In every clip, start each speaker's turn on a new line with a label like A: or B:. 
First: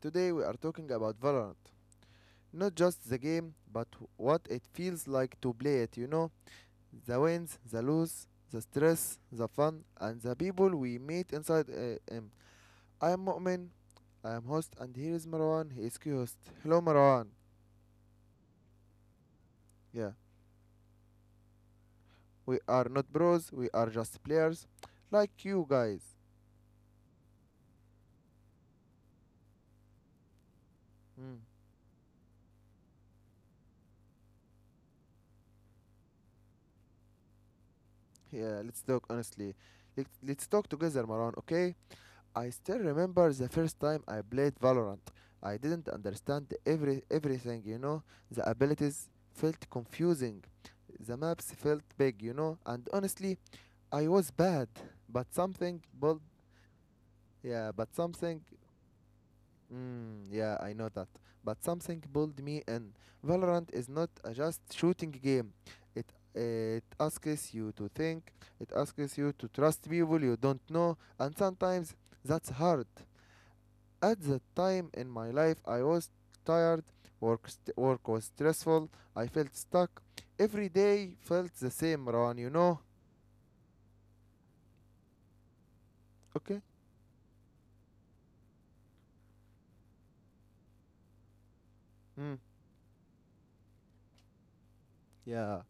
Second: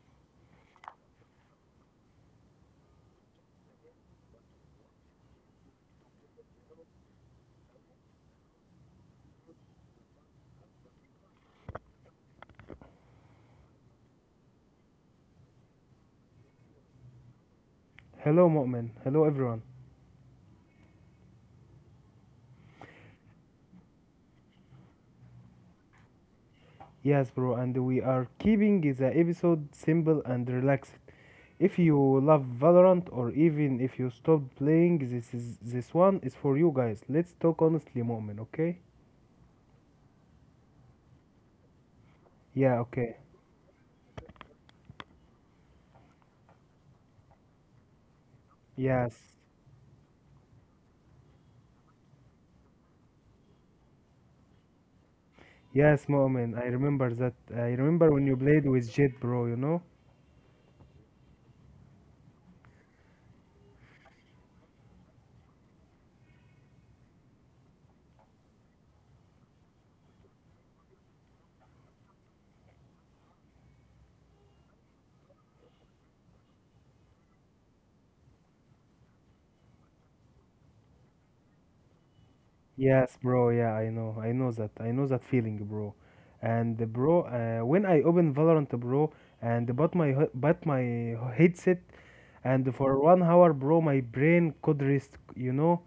A: Today we are talking about Valorant. Not just the game, but what it feels like to play it, you know? The wins, the lose, the stress, the fun, and the people we meet inside AM. I am Mu'min, I am host, and here is Marwan, he is co-host. Hello, Marwan.
B: Hello, Mu'min. Hello, everyone.
A: Yeah, we are not bros, we are just players, like you guys.
B: Yes, bro, and we are keeping the episode simple and relaxed.
A: Mm.
B: If you love Valorant or even if you stopped playing, this one is for you guys. Let's talk honestly, Mu'min,
A: Yeah,
B: okay?
A: let's talk honestly. Let's talk together, Marwan, okay? I
B: Yeah,
A: still
B: okay.
A: remember the first time I played Valorant. I didn't understand everything, you know. The
B: Yes.
A: abilities felt confusing. The maps felt big, you know. And honestly, I was bad. But something
B: Yes,
A: pulled,
B: Mu'min, I remember that. I
A: yeah,
B: remember when you played with Jet, bro, you know?
A: yeah, I know that. But something pulled me in. Valorant is not a just shooting game. It it asks you to think. It asks you to trust people you don't know, and sometimes that's hard. At that time in my life, I was tired, work, work was stressful, I felt stuck. Every day felt the same, Ron, you know?
B: Yes, bro. Yeah, I know. I know that. I know that feeling, bro.
A: Okay?
B: And bro, when I open Valorant, bro, and bought my headset,
A: Mm,
B: and for 1 hour, bro, my brain could rest. You
A: yeah.
B: know,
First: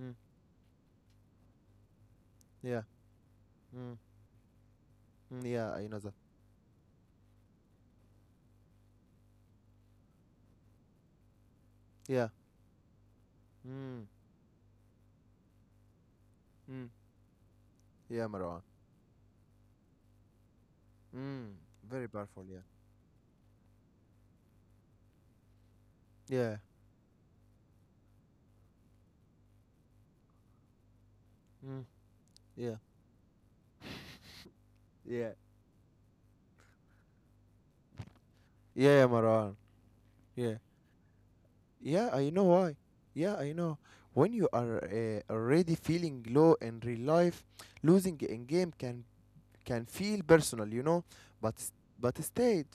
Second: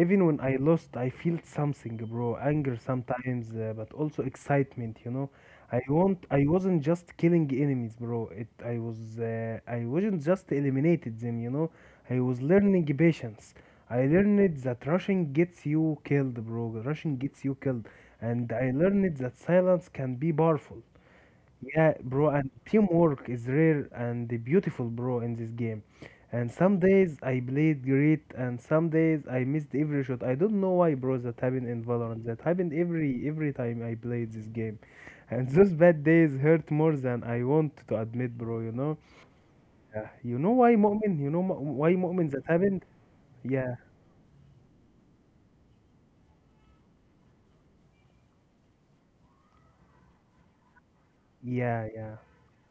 A: Mm,
B: when I lost, I felt something, bro. Anger
A: yeah.
B: sometimes, but
A: Mm,
B: also excitement. You know,
A: mm, yeah,
B: I
A: I know that.
B: want. I wasn't just killing enemies, bro. It. I was. I wasn't just eliminated them. You know, I
A: Yeah.
B: was learning patience. I
A: Mm,
B: learned that rushing gets you killed, bro.
A: mm,
B: Rushing gets you killed.
A: yeah,
B: And
A: Marwan.
B: I learned that silence can be powerful.
A: Mm,
B: Yeah,
A: Very
B: bro,
A: powerful,
B: and
A: yeah.
B: teamwork is rare and beautiful, bro, in this game. And
A: Yeah.
B: some days I played great, and some days I missed every shot. I don't know why, bro, that happened
A: Mm,
B: in Valorant. That
A: yeah.
B: happened every time I played this game.
A: Yeah.
B: And those bad days hurt more than I want to admit, bro, you know?
A: Yeah, Marwan.
B: Yeah. You
A: Yeah.
B: know why, Mu'min? Why,
A: Yeah, I
B: Mu'min,
A: know
B: that
A: why.
B: happened?
A: Yeah, I know.
B: Yeah,
A: When you are already feeling low in real life, losing in game can feel personal, you know, but s-
B: yeah,
A: but
B: yeah.
A: stayed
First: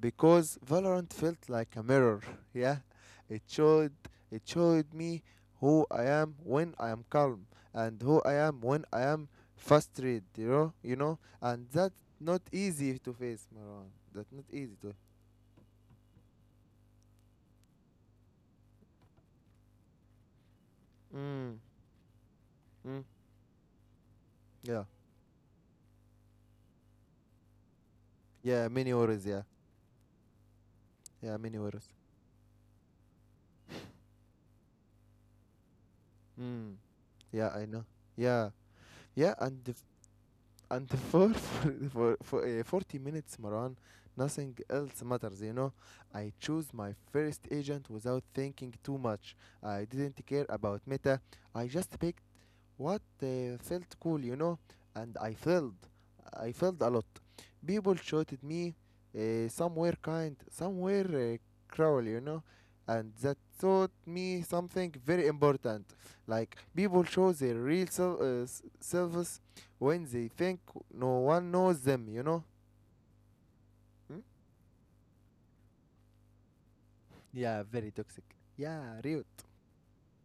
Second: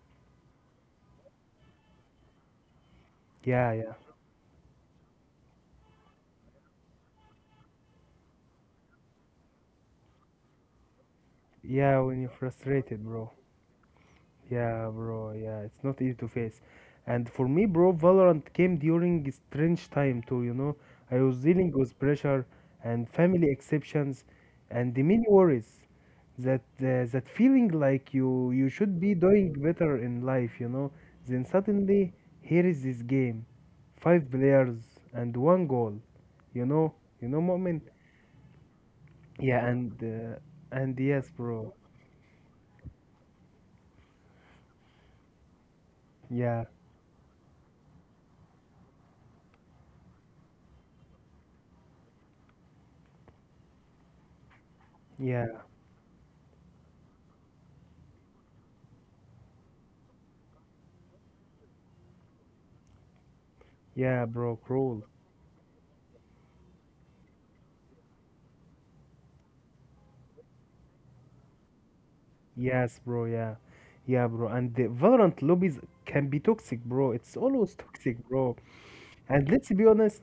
A: because Valorant felt like a mirror. Yeah, it
B: Yeah,
A: showed
B: yeah.
A: it showed me who I am when I am calm and who I am when I am frustrated. And
B: Yeah,
A: that's
B: when you're
A: not easy
B: frustrated,
A: to
B: bro.
A: face, Marwan. That's not easy
B: Yeah,
A: to.
B: bro. Yeah, it's not easy to face. And for me, bro, Valorant came during strange time too, you know. I was
A: Mm.
B: dealing with pressure
A: Mm.
B: and family exceptions
A: Yeah.
B: and the many worries that feeling like you
A: Yeah.
B: you
A: Many
B: should be
A: worries. Yeah.
B: doing better in life, you know.
A: Yeah.
B: Then
A: Many worries.
B: suddenly here is this game. Five players and one goal. You
A: Mm.
B: know, you know,
A: Yeah. I know.
B: moment.
A: Yeah. Yeah.
B: Yeah, and uh,
A: And
B: and yes,
A: for
B: bro.
A: for 40 minutes, Maran, nothing else matters. I chose
B: Yeah.
A: my first agent without thinking too much. I didn't care about meta. I just picked what felt cool, you know, and I
B: Yeah,
A: felt, I felt a lot. People shouted me, somewhere kind, somewhere cruel, you know, and that taught
B: yeah,
A: me
B: bro,
A: something
B: cruel.
A: very important. Like people show their real selves when they think no one knows them, you know.
B: Yes, bro, yeah.
A: Hmm?
B: Yeah, bro. And the Valorant lobbies can be toxic, bro. It's
A: Yeah,
B: always
A: very toxic.
B: toxic, bro.
A: Yeah, rude.
B: And let's be honest,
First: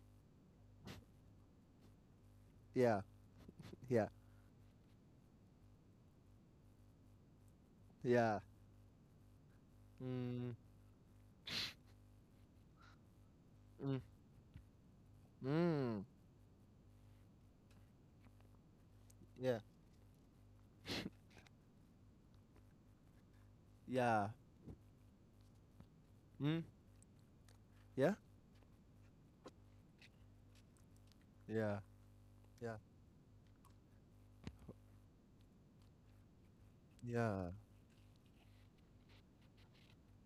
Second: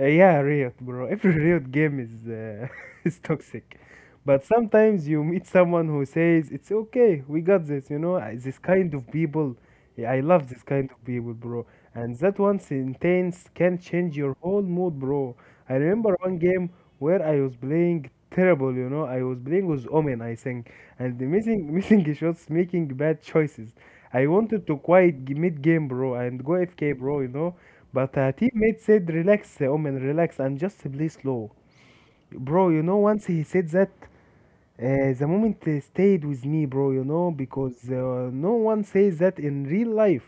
B: yeah, Riot, bro. Every Riot game is
A: Yeah,
B: is toxic.
A: yeah,
B: But sometimes you meet someone who says, "It's okay, we got this," you know,
A: yeah.
B: this kind of people. Yeah, I love
A: Mm,
B: this kind of people, bro. And that one sentence can
A: mm,
B: change your whole mood, bro. I
A: mm.
B: remember one game where I was playing terrible, you know. I was
A: Yeah,
B: playing with Omen, I think, and the missing missing shots, making bad choices. I
A: yeah.
B: wanted to mid game, bro, and go
A: Mm,
B: FK, bro, you know.
A: yeah,
B: But a teammate said, "Relax, Omen, relax, and just play slow,
A: yeah,
B: bro."
A: yeah.
B: You know, once he said that, the moment stayed with me, bro, you know,
A: Yeah,
B: because no one says that in real life.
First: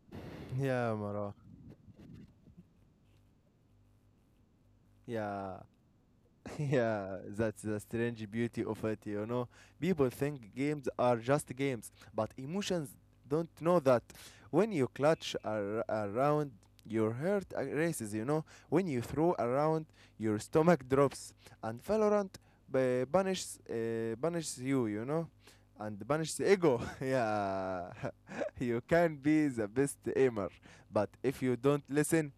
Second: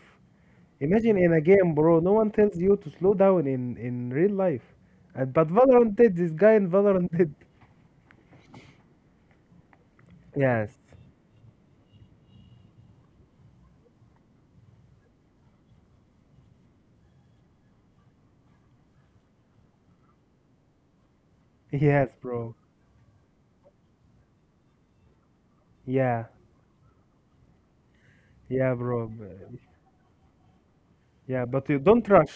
A: yeah,
B: Imagine in
A: Mara.
B: a game, bro, no one tells you to slow down in real life. And but
A: Yeah,
B: Valorant did. This guy in Valorant
A: yeah.
B: did.
A: That's the strange beauty of it, you know. People think
B: Yes,
A: games are just games, but emotions don't know that. When you clutch around, your heart races, you know. When you throw around, your stomach drops. And
B: yes,
A: Valorant
B: bro.
A: banishes you, you know, and
B: Yeah,
A: banishes ego. Yeah,
B: yeah,
A: you
B: bro.
A: can
B: b-
A: be the best aimer, but if
B: Yeah,
A: you
B: but you
A: don't
B: don't
A: listen.
B: rush.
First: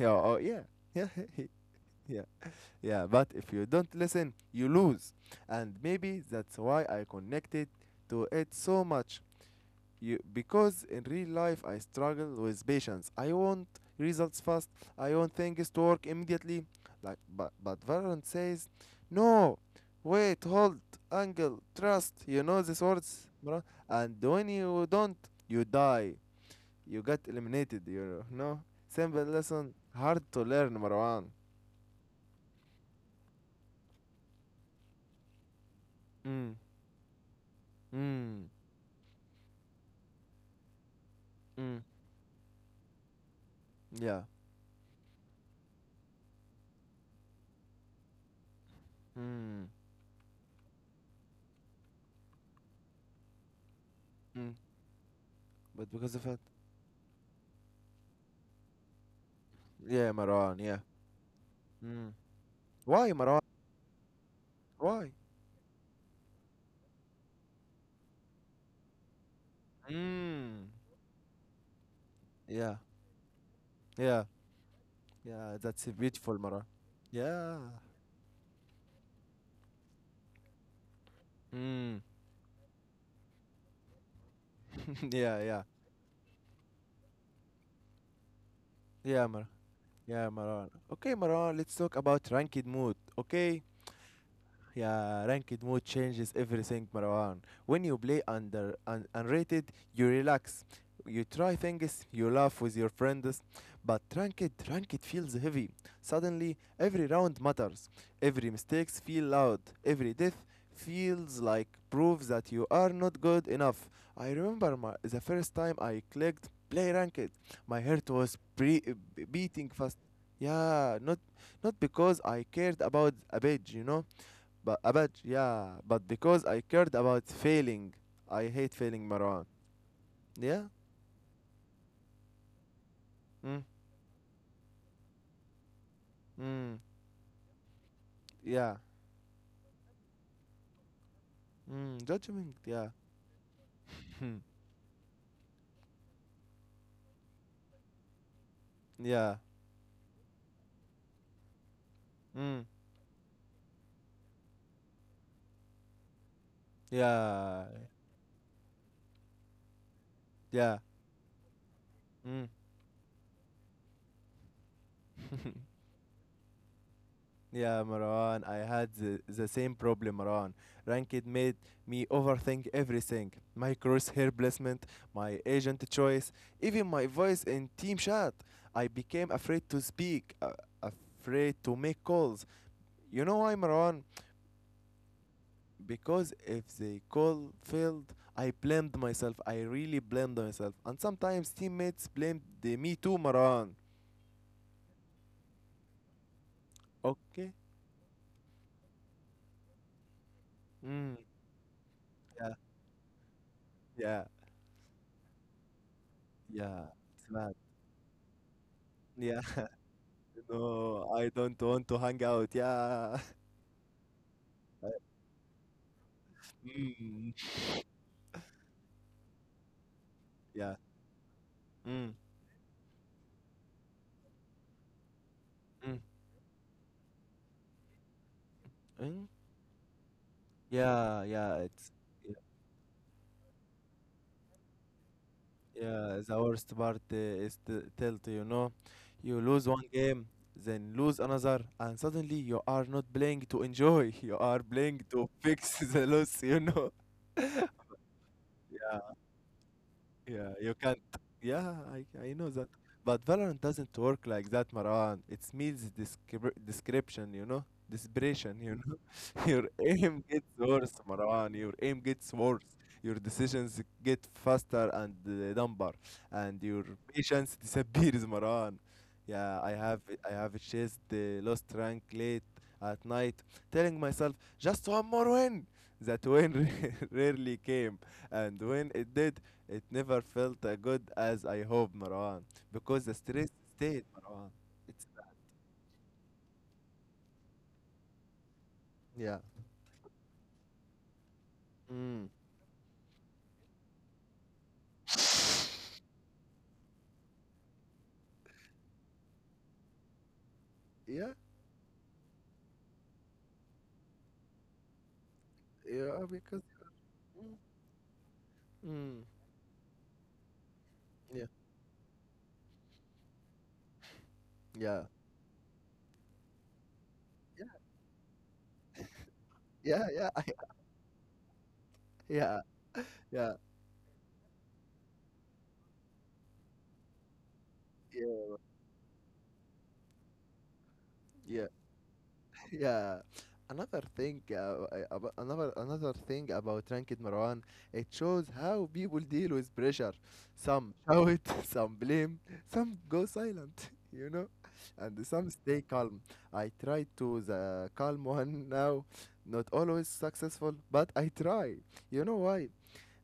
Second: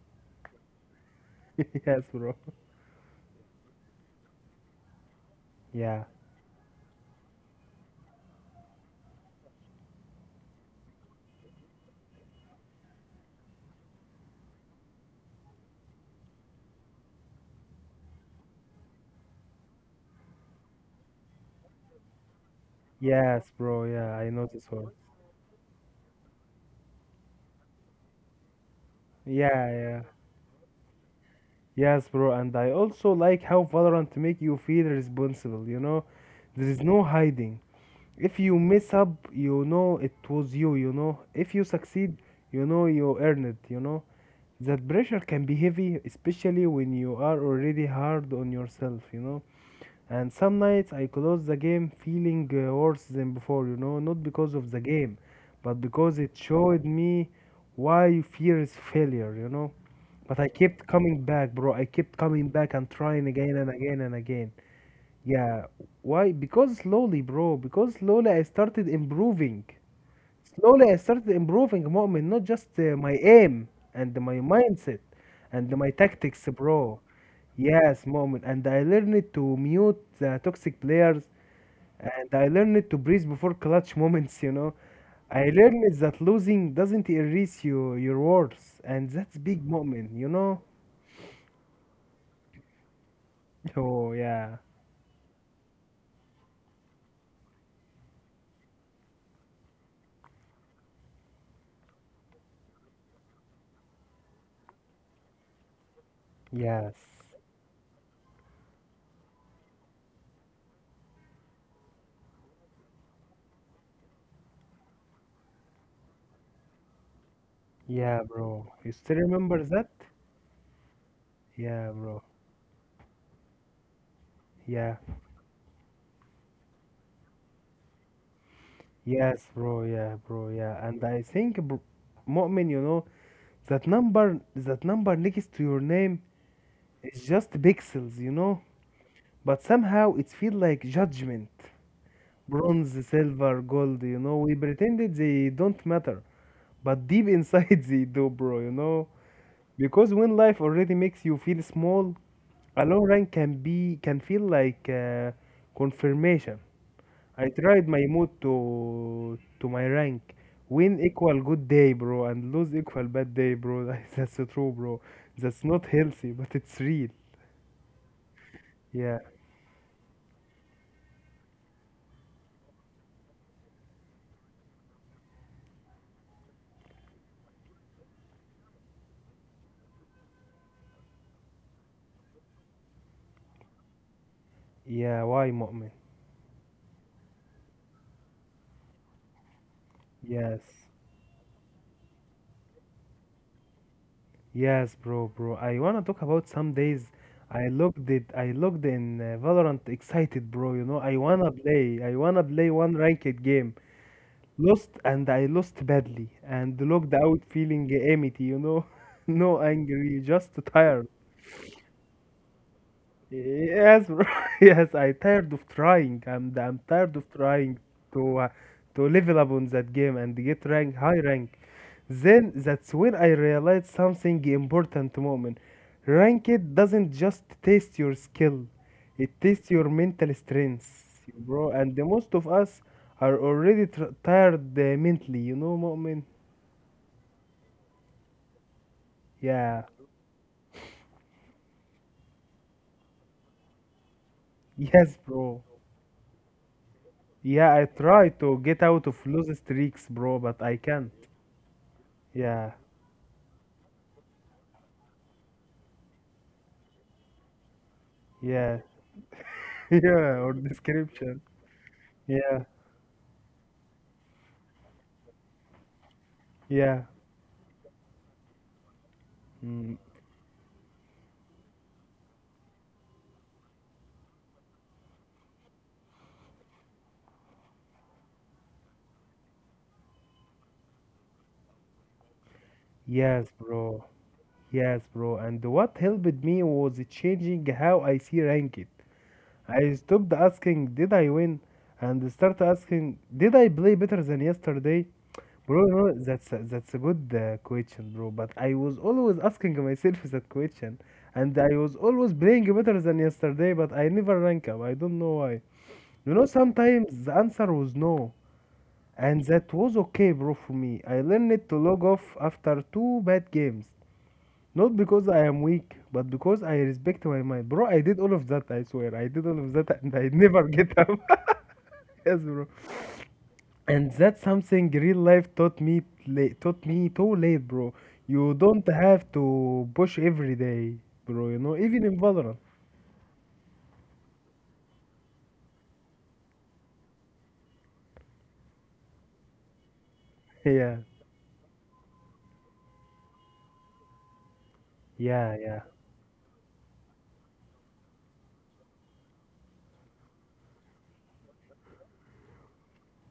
A: Yeah, oh yeah, yeah,
B: Yes,
A: yeah,
B: bro.
A: yeah. But if you don't listen, you lose, and
B: Yeah,
A: maybe that's why I connected to it so much. You because in real life I struggle with patience. I want results fast. I want things to work immediately. Like, but Valorant says, no, wait, hold, angle, trust. You know these words,
B: yes,
A: bro.
B: bro. Yeah,
A: And
B: I know
A: when
B: this
A: you
B: one.
A: don't, you die. You get eliminated. You know. Simple
B: Yeah,
A: lesson,
B: yeah.
A: hard to learn, Marwan.
B: Yes, bro. And I also like how Valorant make you feel responsible. You know,
A: Mm,
B: there is no hiding. If
A: mm,
B: you mess up, you know it was you. You know, if you
A: mm,
B: succeed, you know you earned it. You know,
A: yeah,
B: that pressure can be heavy, especially when you are already hard on yourself, you know.
A: mm,
B: And some nights I close the game feeling worse than before, you know, not because
A: mm.
B: of the game, but
A: But because
B: because
A: of
B: it
A: it,
B: showed me why fear is failure, you know.
A: yeah,
B: But I
A: Maran, yeah.
B: kept coming back, bro, I
A: Mm.
B: kept coming back and
A: Why,
B: trying
A: Maran?
B: again and again and again.
A: Why?
B: Yeah. Why? Because slowly I started improving.
A: Mm.
B: Slowly, I started improving, مؤمن, not just
A: Yeah,
B: my aim and
A: yeah,
B: my mindset
A: yeah.
B: and
A: That's
B: my
A: a beautiful
B: tactics,
A: Maran.
B: bro.
A: Yeah.
B: Yes, مؤمن, and I learned to mute the toxic players
A: Mm.
B: and I learned to breathe before clutch moments, you know.
A: Yeah,
B: I
A: yeah,
B: learned that losing doesn't erase you, your words, and
A: yeah,
B: that's
A: Mar.
B: big moment, you
A: Yeah,
B: know?
A: Maran. Okay, Maran. Let's talk about ranked mood. Okay.
B: Oh, yeah.
A: Yeah, ranked mode changes everything, Marwan. When you play under unrated, you relax. You try things, you laugh with your friends, but ranked, feels heavy. Suddenly,
B: Yes.
A: every round matters. Every mistakes feel loud. Every death feels like proof that you are not good enough. I remember the first time I clicked play ranked. My heart
B: Yeah,
A: was
B: bro.
A: pre-
B: You still remember
A: beating
B: that?
A: fast. Yeah, not
B: Yeah, bro.
A: because I cared about a badge, you know, but
B: Yeah.
A: about yeah, but because I cared about failing. I hate failing,
B: Yes,
A: Marwan.
B: bro. Yeah, bro.
A: Yeah.
B: Yeah, and Mu'min, you know,
A: Mm.
B: that number next to your name
A: Mm.
B: is just pixels, you know.
A: Yeah.
B: But somehow it feels like judgment.
A: Mm. Judgment. Yeah.
B: Bronze, silver, gold, you know.
A: Hmm.
B: We pretended they don't matter, but deep inside they do, bro. You know,
A: Yeah.
B: because when life already makes you feel small,
A: Mm.
B: a low rank can feel like confirmation. I
A: Yeah.
B: tried my mood to my rank.
A: Yeah.
B: Win equal good day, bro,
A: Mm.
B: and lose equal bad day, bro. That's so true, bro. That's not healthy, but it's real.
A: Yeah, Marwan. I had
B: Yeah,
A: the same problem, Marwan. Ranked made me overthink everything. My crosshair placement, my agent choice, even my voice in team chat. I became afraid to speak, afraid to make calls. You know why, Marwan?
B: yeah. Why, Mu'min?
A: Because if they call failed, I blamed myself. I really blamed
B: Yes,
A: myself. And sometimes teammates blamed the me too, Marwan.
B: bro. I wanna talk about some days.
A: Okay?
B: I looked it. I looked in Valorant excited, bro. You know,
A: Mm,
B: I wanna
A: yeah,
B: play one ranked game.
A: yeah,
B: Lost, and I lost badly, and
A: yeah.
B: logged
A: It's
B: out
A: bad.
B: feeling empty. You know,
A: Yeah.
B: no angry, just tired.
A: No, I don't want to hang out. Yeah.
B: Yes, bro. Yes, I tired of trying. I'm tired of
A: Mm,
B: trying to uh, to level up on that game and get
A: yeah.
B: rank high rank.
A: Mm,
B: Then that's when I realized something important moment.
A: mm,
B: Ranked doesn't just test your skill, it
A: mm.
B: tests your mental strength,
A: Yeah, yeah.
B: bro. And
A: It's
B: the most
A: yeah.
B: of us are already tr tired mentally, you know, moment.
A: Yeah, the worst part is tilt, you know. You lose
B: Yeah.
A: one game, then lose another, and suddenly you are not playing to enjoy. You are playing
B: Yes,
A: to
B: bro.
A: fix the loss, you know.
B: Yeah, I try to get out of lose streaks, bro, but
A: Yeah,
B: I
A: you can't.
B: can't.
A: Yeah, I know
B: Yeah.
A: that. But Valorant doesn't work like that, Maran. It means description, you know? Desperation,
B: Yeah,
A: you know? Your aim
B: yeah, or
A: gets worse,
B: description.
A: Maran. Your aim gets
B: Yeah,
A: worse. Your decisions get faster and dumber. And your
B: yeah.
A: patience disappears, Maran. Yeah, I
B: Mm,
A: have I have chased the lost rank late at night, telling myself, just one more win. That win rarely came. And when it did, it never felt as good as I hope, Marwan, because the
B: yes,
A: stress
B: bro.
A: stayed, Marwan.
B: Yes,
A: It's
B: bro. And what helped me was changing how I see ranked.
A: Yeah.
B: I stopped asking, did I win? And
A: Mm,
B: start asking, did I play better than yesterday? Bro, no, that's a good question, bro. But I was always asking myself that question,
A: yeah.
B: and I was always playing better than yesterday. But I never rank up. I don't know why. You
A: Yeah.
B: know,
A: Because.
B: sometimes the
A: Mm,
B: answer was no.
A: mm.
B: And that was okay, bro, for me. I
A: Yeah.
B: learned to log off after two bad games. Not
A: Yeah.
B: because I am weak, but because I respect my mind. Bro, I did all of that, I swear. I did all of that
A: Yeah.
B: and I
A: Yeah. Yeah.
B: never get up. Yes, bro.
A: Yeah.
B: And that's something real life taught me late, taught me too late, bro. You
A: Yeah.
B: don't have to push every day, bro, you
A: Yeah.
B: know, even in Valorant.
A: Yeah. Another thing, uh, I- another thing about Ranked, Marwan, it shows how people deal with pressure.
B: Yeah.
A: Some shout, some blame, some go silent, you know, and
B: Yeah,
A: some
B: yeah.
A: stay calm. I try to the calm one now, not always successful, but I try. You know why?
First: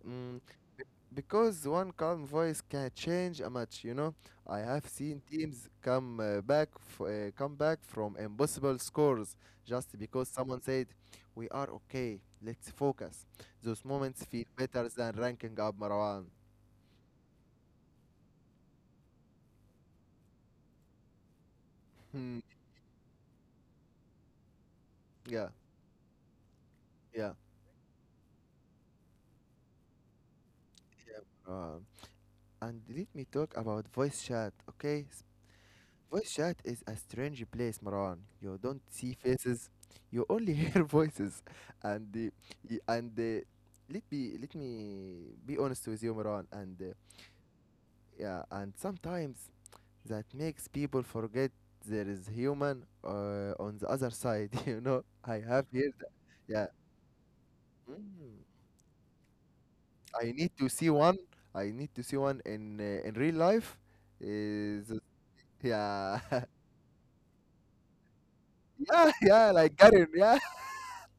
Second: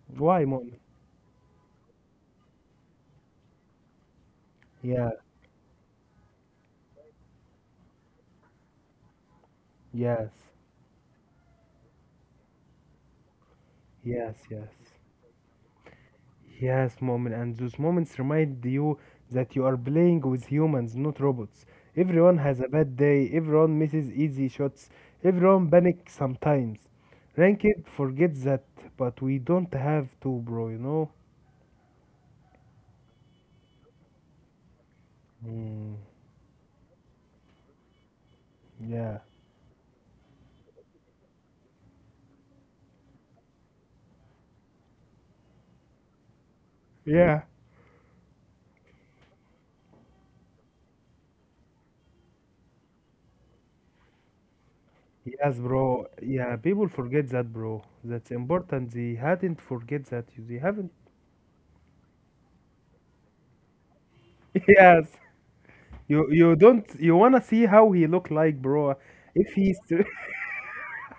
A: Mm,
B: Why, Mon?
A: because one calm voice can change a match. You know, I have
B: Yeah,
A: seen teams come back from impossible scores just because
B: yes.
A: someone said, "We are okay. Let's focus." Those moments
B: Yes,
A: feel
B: yes.
A: better than ranking up, Marwan.
B: Yes, moment, and those moments remind you that you are playing with humans, not robots. Everyone
A: Hmm.
B: has a bad day, everyone misses easy shots,
A: Yeah.
B: everyone panics sometimes.
A: Yeah.
B: Ranked forgets that, but we don't have to, bro, you know?
A: Yeah. Marwan. And let me talk about voice chat. Okay,
B: Mm,
A: voice chat is a strange place, Maran. You don't see
B: yeah.
A: faces, you only hear voices. And y- and let be let me be honest with you, Maran. And
B: Yeah.
A: yeah, and sometimes that makes people forget there is human on the other side. You know, I
B: Yes,
A: have here.
B: bro. Yeah,
A: Yeah.
B: people forget that, bro. That's
A: Mm.
B: important. They hadn't forget that.
A: I need
B: They
A: to see
B: haven't.
A: one. I need to see one in real life. Is
B: Yes.
A: yeah,
B: You you don't you wanna see how he look like, bro?
A: yeah, yeah,
B: If
A: like
B: he's
A: Karen. Yeah,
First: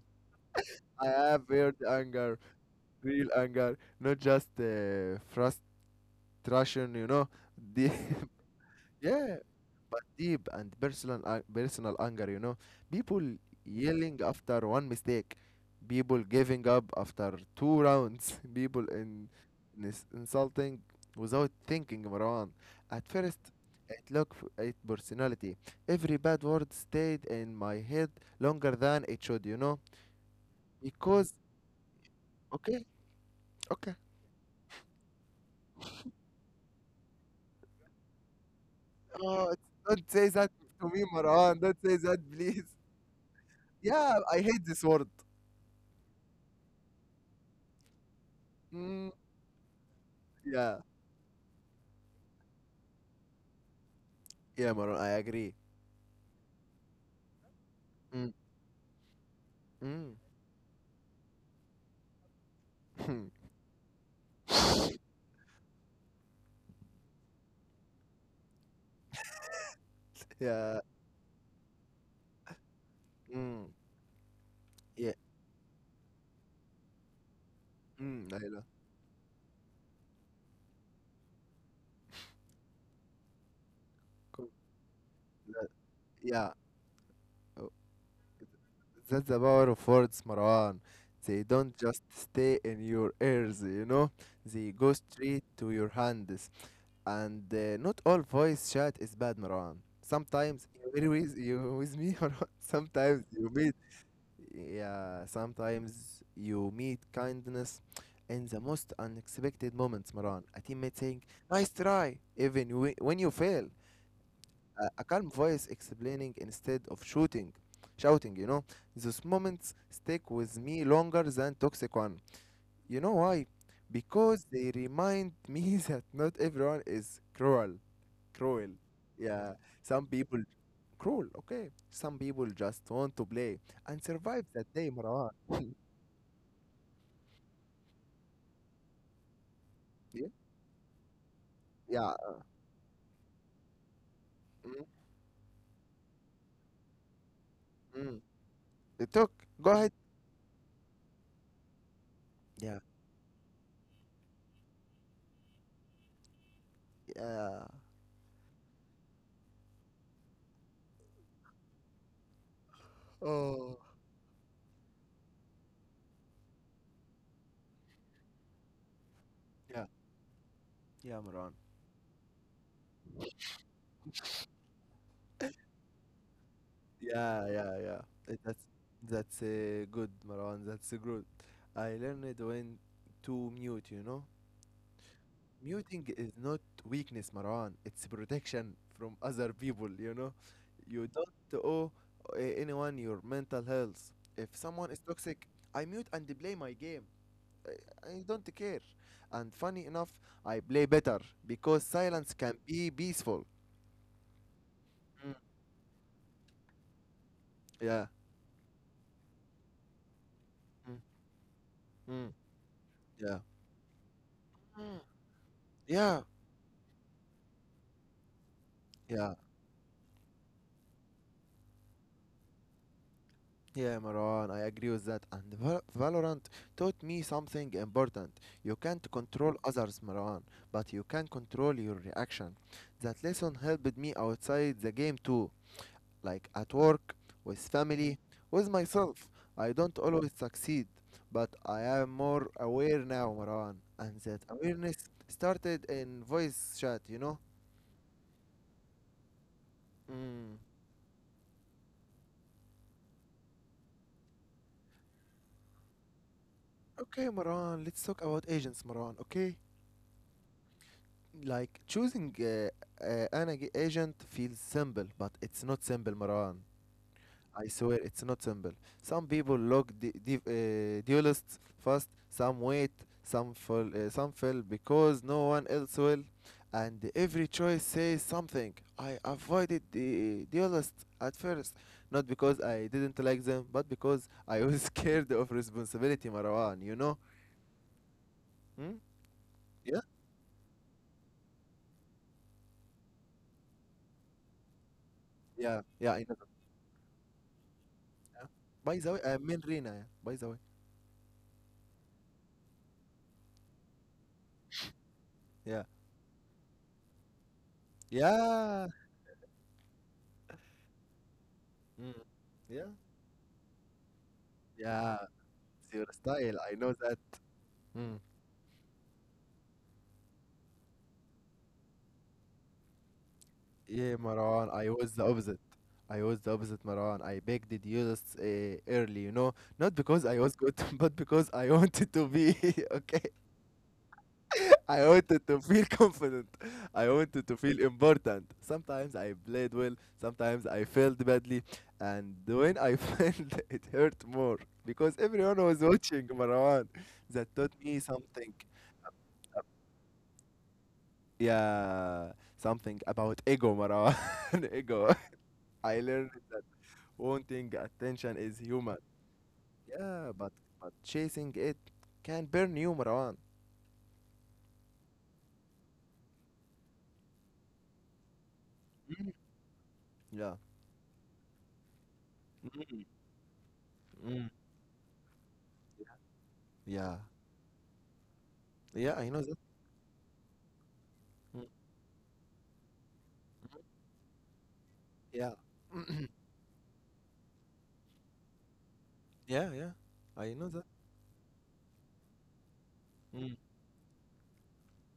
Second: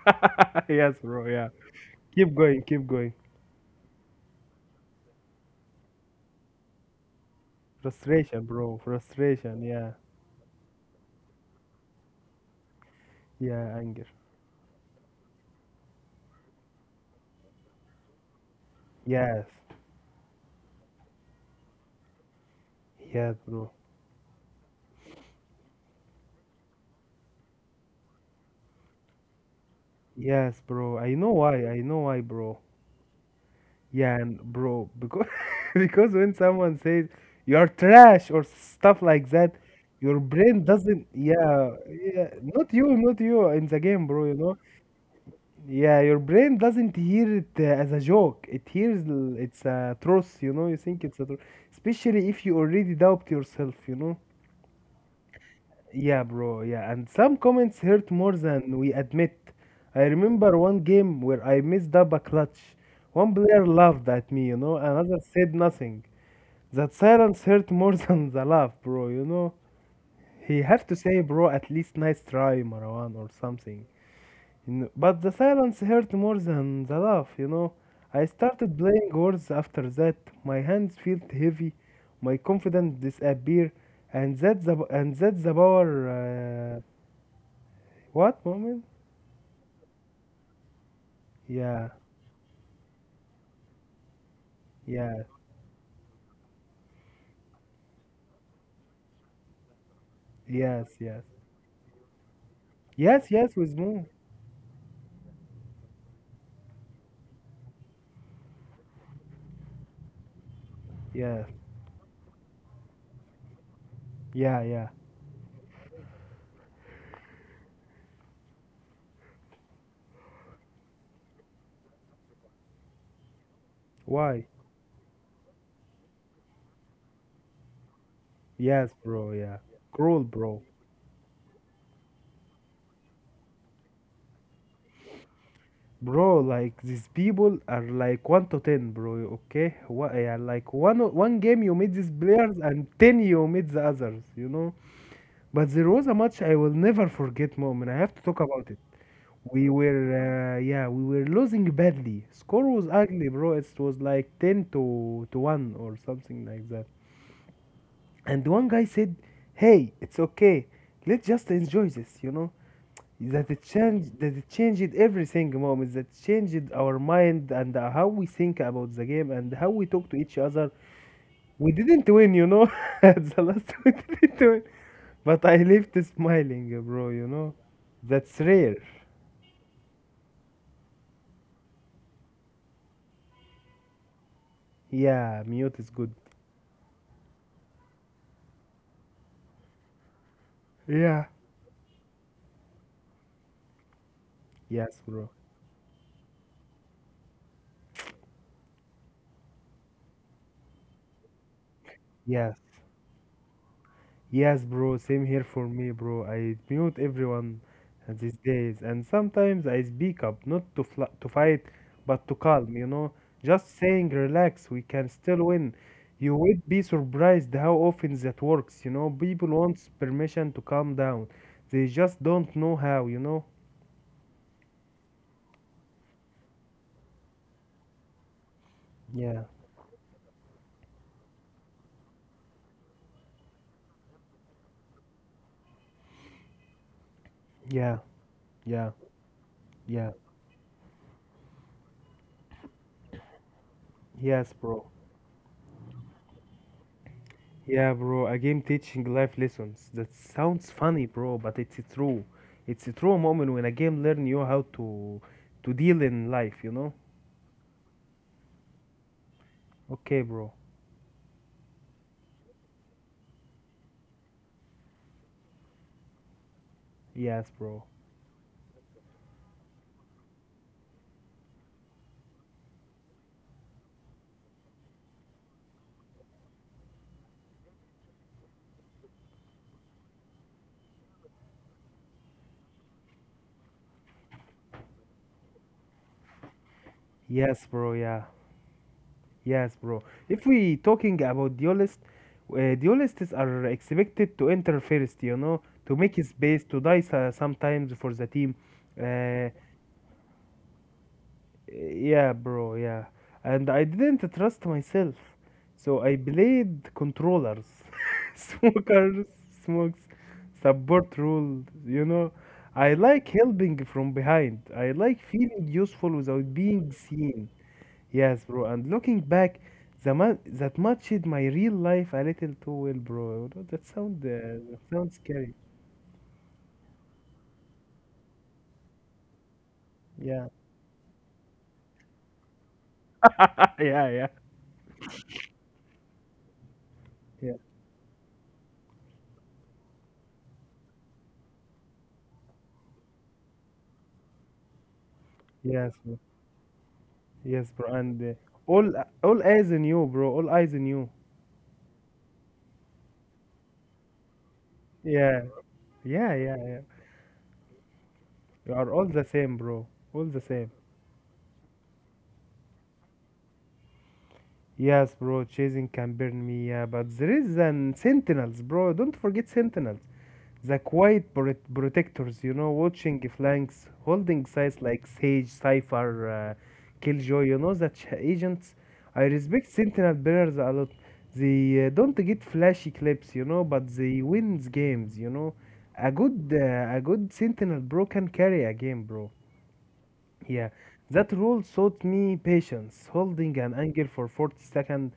B: yes,
A: I
B: bro.
A: have
B: Yeah.
A: heard
B: Keep
A: anger
B: going. Keep going.
A: real anger, not just frustration, you know. Deep,
B: Frustration, bro.
A: yeah,
B: Frustration. Yeah.
A: but deep and personal anger, you know. People
B: Yeah. Anger.
A: yelling after one mistake, people giving up after two rounds, people in,
B: Yes.
A: ins- insulting without thinking, Marwan. At
B: Yes,
A: first,
B: bro.
A: it looked at personality. Every bad word stayed in my head longer than it should, you know,
B: Yes, bro. I know
A: because
B: why. I know why, bro.
A: okay. Okay,
B: Yeah, and bro, because because when someone says you're trash or stuff like
A: oh,
B: that,
A: don't
B: your
A: say that
B: brain
A: to me,
B: doesn't.
A: Maran.
B: Yeah.
A: Don't say that,
B: Yeah.
A: please.
B: Not you. Not you in the game,
A: Yeah,
B: bro. You
A: I
B: know.
A: hate this word.
B: Yeah, your brain doesn't hear it as a joke. It
A: Mm,
B: it's a truth, you know. You
A: yeah,
B: think it's a truth, especially if you already doubt yourself, you know.
A: yeah, Maran. I agree.
B: Yeah, bro. Yeah, and some comments hurt more
A: Mm,
B: than we admit. I
A: mm,
B: remember one game where I messed up a clutch. One player laughed at me, you know. Another said nothing. That silence hurt more than the laugh, bro. You know, he
A: yeah,
B: have to say, bro, at least nice try, Marwan, or
A: mm,
B: something. You know,
A: yeah,
B: but the silence hurt more than the laugh, you know. I
A: mm, Layla.
B: started playing words after that. My hands felt heavy, my confidence disappeared, and
A: Cool.
B: that's the
A: That-
B: power.
A: Yeah, oh,
B: What moment?
A: that's the power of words, Maran. They don't
B: Yeah,
A: just stay in your ears, you know? They go
B: yeah,
A: straight to your hands. And not all voice chat is bad, Maran. Sometimes
B: yes,
A: you agree
B: yes,
A: with me, Maran. Sometimes
B: yes,
A: you
B: yes,
A: meet
B: with moon.
A: Yeah, sometimes you meet kindness in the most unexpected moments, Maran. A teammate saying,
B: Yeah,
A: nice try, even when you fail.
B: yeah, yeah.
A: A calm voice explaining instead of shouting, you know. Those moments stick with me longer than toxic one. You know why? Because
B: Why?
A: they remind me that not everyone is cruel. Cruel.
B: Yes, bro.
A: Yeah,
B: Yeah,
A: some
B: cruel,
A: people,
B: bro.
A: cruel, okay. Some people just want to play and survive that day, Marwan.
B: Bro, like these people are like 1 to 10, bro. Okay? What, yeah, like one game you made these
A: Yeah.
B: players and 10 you made the others, you know?
A: Mm,
B: But there was a match I will never forget, moment. I have
A: mm.
B: to talk about it.
A: They took.
B: We
A: Go ahead.
B: were, yeah, we were losing badly. Score
A: Yeah.
B: was ugly, bro. It was like 10 to, 1 or something like that.
A: Yeah.
B: And one guy said, hey, it's okay. Let's just enjoy this, you know? that it
A: Oh.
B: changed That it changed everything, mom. Is that changed our mind and how we think about the game and how
A: Yeah.
B: we talk to each other.
A: Yeah, Maran.
B: We didn't win, you know. At the last, we didn't win, but I left smiling, bro, you
A: Yeah,
B: know.
A: yeah, yeah. Uh,
B: That's
A: That's
B: rare.
A: that's good, Maran. That's good. I learned when to mute. You know,
B: Yeah, mute is
A: muting
B: good.
A: is not weakness, Maran. It's protection from other people. You know, you
B: Yeah.
A: don't owe anyone your mental health. If someone is
B: Yes, bro.
A: toxic, I mute and play my game. I don't care. And funny enough, I play better because silence can
B: Yes.
A: be peaceful.
B: Yes, bro, same
A: Mm,
B: here for me, bro. I mute everyone
A: yeah.
B: these days, and sometimes I speak up, not to
A: Mm,
B: to fight, but
A: mm,
B: to calm.
A: yeah.
B: Just saying, relax, we
A: Mm.
B: can still win.
A: Yeah.
B: You would be surprised how often that works.
A: Yeah.
B: People want permission to calm down, they just don't know how.
A: Yeah, Marwan, I agree with that. And Valorant taught me something important. You can't
B: Yeah,
A: control others, Marwan, but you can control your reaction. That lesson helped me outside the game too, like at work, with
B: yeah,
A: family, with
B: yeah,
A: myself. I don't
B: yeah.
A: always succeed, but I am more aware now, Marwan. And that
B: Yes, bro.
A: awareness started in voice chat, you know?
B: Yeah, bro, a game teaching life lessons. That
A: Mm.
B: sounds funny, bro, but it's true. It's a true moment when a game learn you how to deal in life, you know?
A: Okay, Marwan, let's talk about agents, Marwan, okay?
B: Okay, bro.
A: Like choosing an agent feels simple, but it's not simple, Marwan.
B: Yes,
A: I
B: bro.
A: swear it's not simple. Some people look duelists first, some wait, some fall, some fail because no one else will, and every choice says something. I avoided the duelists at first, not because I didn't like them, but because I was scared of responsibility, Marwan. You know?
B: Yes, bro, yeah.
A: Hmm?
B: Yes,
A: Yeah,
B: bro. If we talking about duelists, duelists are expected to enter first, you know,
A: yeah,
B: to
A: yeah. I
B: make
A: know them.
B: space, to die sometimes for the
A: Yeah.
B: team.
A: By the way, I
B: Uh,
A: mean Rina. Yeah, by the way,
B: Yeah, bro, yeah. And I didn't trust myself.
A: yeah,
B: So I played controllers,
A: yeah,
B: smokers, smokes, support rule, you
A: mm.
B: know.
A: Yeah,
B: I like helping from behind. I
A: yeah.
B: like feeling
A: It's your
B: useful without
A: style. I
B: being
A: know that.
B: seen.
A: Mm.
B: Yes, bro. And looking back, that matched my real life a little too well, bro. That
A: Yeah,
B: sound uh,
A: Marwan,
B: that
A: I was
B: sounds
A: the
B: scary.
A: opposite. I was the opposite, Marwan. I begged the duelists early, you know, not because I
B: Yeah.
A: was good, but because I wanted to be okay.
B: Yeah, yeah.
A: I wanted to feel confident. I wanted
B: Yeah.
A: to feel important. Sometimes I played well, sometimes I failed badly, and when I failed, it hurt more because everyone was
B: Yes,
A: watching, Marwan. That taught
B: yes, bro.
A: me
B: And
A: something.
B: all all eyes in you, bro. All eyes in you.
A: Yeah, something about ego, Marwan. Ego.
B: Yeah,
A: I learned
B: yeah, yeah,
A: that.
B: yeah.
A: Wanting attention is
B: You are
A: human.
B: all the same, bro. All
A: Yeah,
B: the
A: but
B: same.
A: but chasing it can burn you, Marwan.
B: Yes, bro. Chasing can burn me. Yeah, but there is an sentinels, bro. Don't
A: Mm,
B: forget sentinels.
A: yeah,
B: The quiet protectors, you know,
A: mm,
B: watching flanks, holding
A: mm.
B: sides like Sage, Cypher,
A: Yeah.
B: Killjoy, you know, such agents.
A: Yeah,
B: I
A: I know that.
B: respect Sentinel bearers a lot.
A: Mm.
B: They don't get flashy clips, but they wins games.
A: Yeah.
B: A good, uh, a good Sentinel bro can carry a game, bro.
A: Yeah, yeah. I know
B: Yeah,
A: that.
B: that rule taught me patience,
A: Mm.
B: holding an anger for 40 seconds,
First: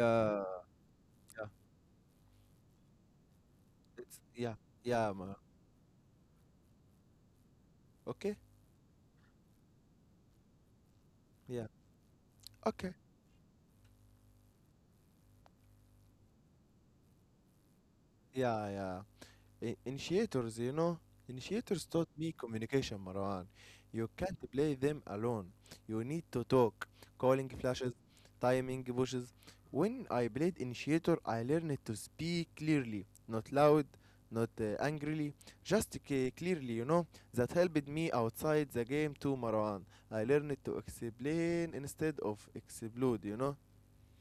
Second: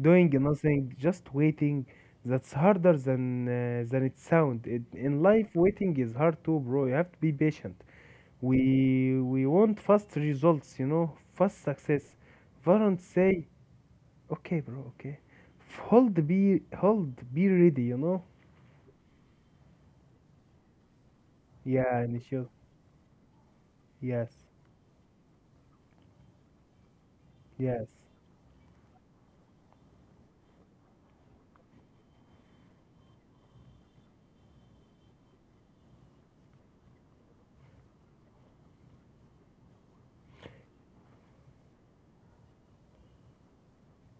B: doing nothing, just
A: Yeah.
B: waiting. That's harder than it
A: It's yeah.
B: sounds.
A: Yeah,
B: In
A: Marwan.
B: life, waiting is hard too, bro. You have to be patient.
A: Okay.
B: We want fast results, you know, fast
A: Yeah.
B: success.
A: Okay.
B: Varant say, okay, bro, okay. Hold, be ready, you know.
A: Yeah, yeah. Initiators, you know, initiators
B: Yeah,
A: taught me
B: Nishio.
A: communication, Marwan. You
B: Yes,
A: can't play them alone. You need to talk. Calling
B: yes.
A: flashes, timing bushes. When I played initiator, I learned to speak clearly, not loud, not angrily, just clearly, you know. That helped me outside the game too, Marwan. I learned to explain instead of explode, you know.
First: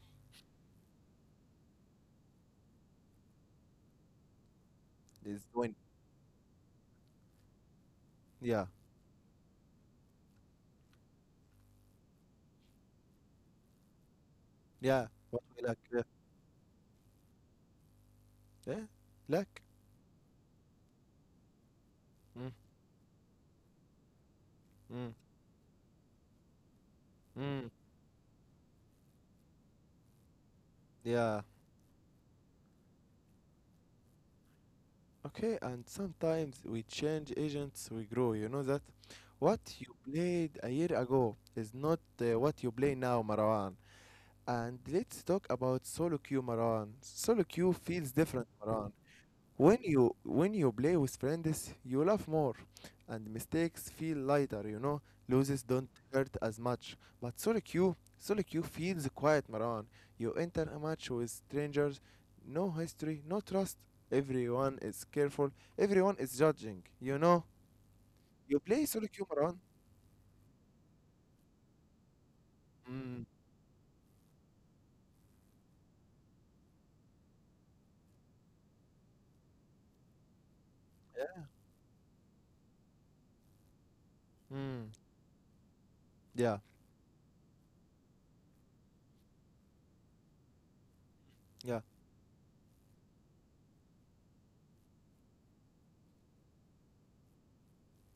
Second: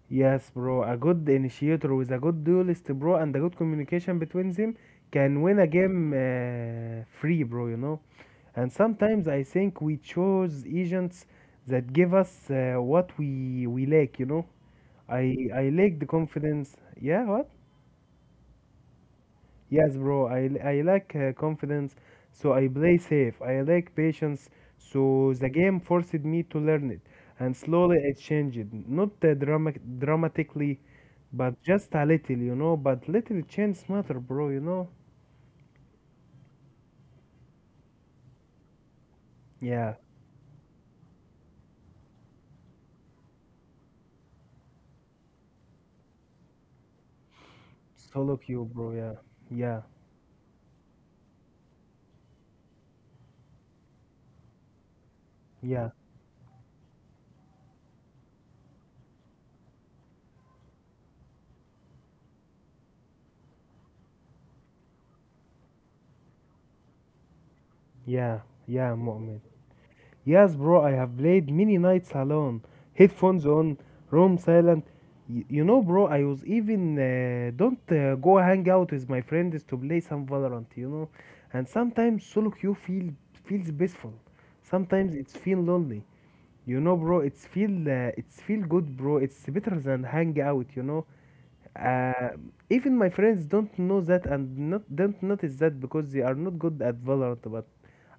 B: Yes, bro. A good initiator with a good duelist, bro, and a good communication between them can
A: Is
B: win a
A: when,
B: game free, bro.
A: yeah,
B: And sometimes I think we chose agents that give us what we lack, you know.
A: yeah. What
B: I
A: we
B: I
A: lack,
B: lack
A: yeah,
B: the confidence. Yeah, what?
A: yeah, lack.
B: Yes, bro. I lack confidence, so
A: Mm,
B: I play safe. I lack patience,
A: mm,
B: so the game forced me to learn it. And
A: mm.
B: slowly it changed. Not dramatically,
A: Yeah.
B: but just a little. But little change matter, bro.
A: Okay, and sometimes we change agents, we grow. You know that what
B: Yeah.
A: you played a year ago is not what you play now, Marwan. And let's talk about solo queue, Marwan. Solo queue feels
B: Solo
A: different,
B: queue,
A: Marwan.
B: bro. Yeah.
A: when
B: Yeah.
A: you when you play with friends, you laugh more and mistakes feel lighter, you know. Losses don't
B: Yeah.
A: hurt as much, but solo queue feels quiet, Maran. You enter a match with strangers, no history, no trust. Everyone is careful, everyone is judging, you know.
B: Yeah.
A: You play
B: Yeah,
A: solo queue,
B: Mu'min.
A: Maran.
B: Yes, bro, I have played many nights alone.
A: Mm,
B: Headphones on, room silent. You know, bro, I was even don't go hang out with my friends to play some Valorant. And sometimes solo queue feels peaceful.
A: mm,
B: Sometimes it's feel lonely.
A: yeah,
B: You know, bro, it's feel good, bro. It's better than hang out.
A: yeah,
B: Uh, even my friends don't know that and not don't notice that because they are not good at Valorant. But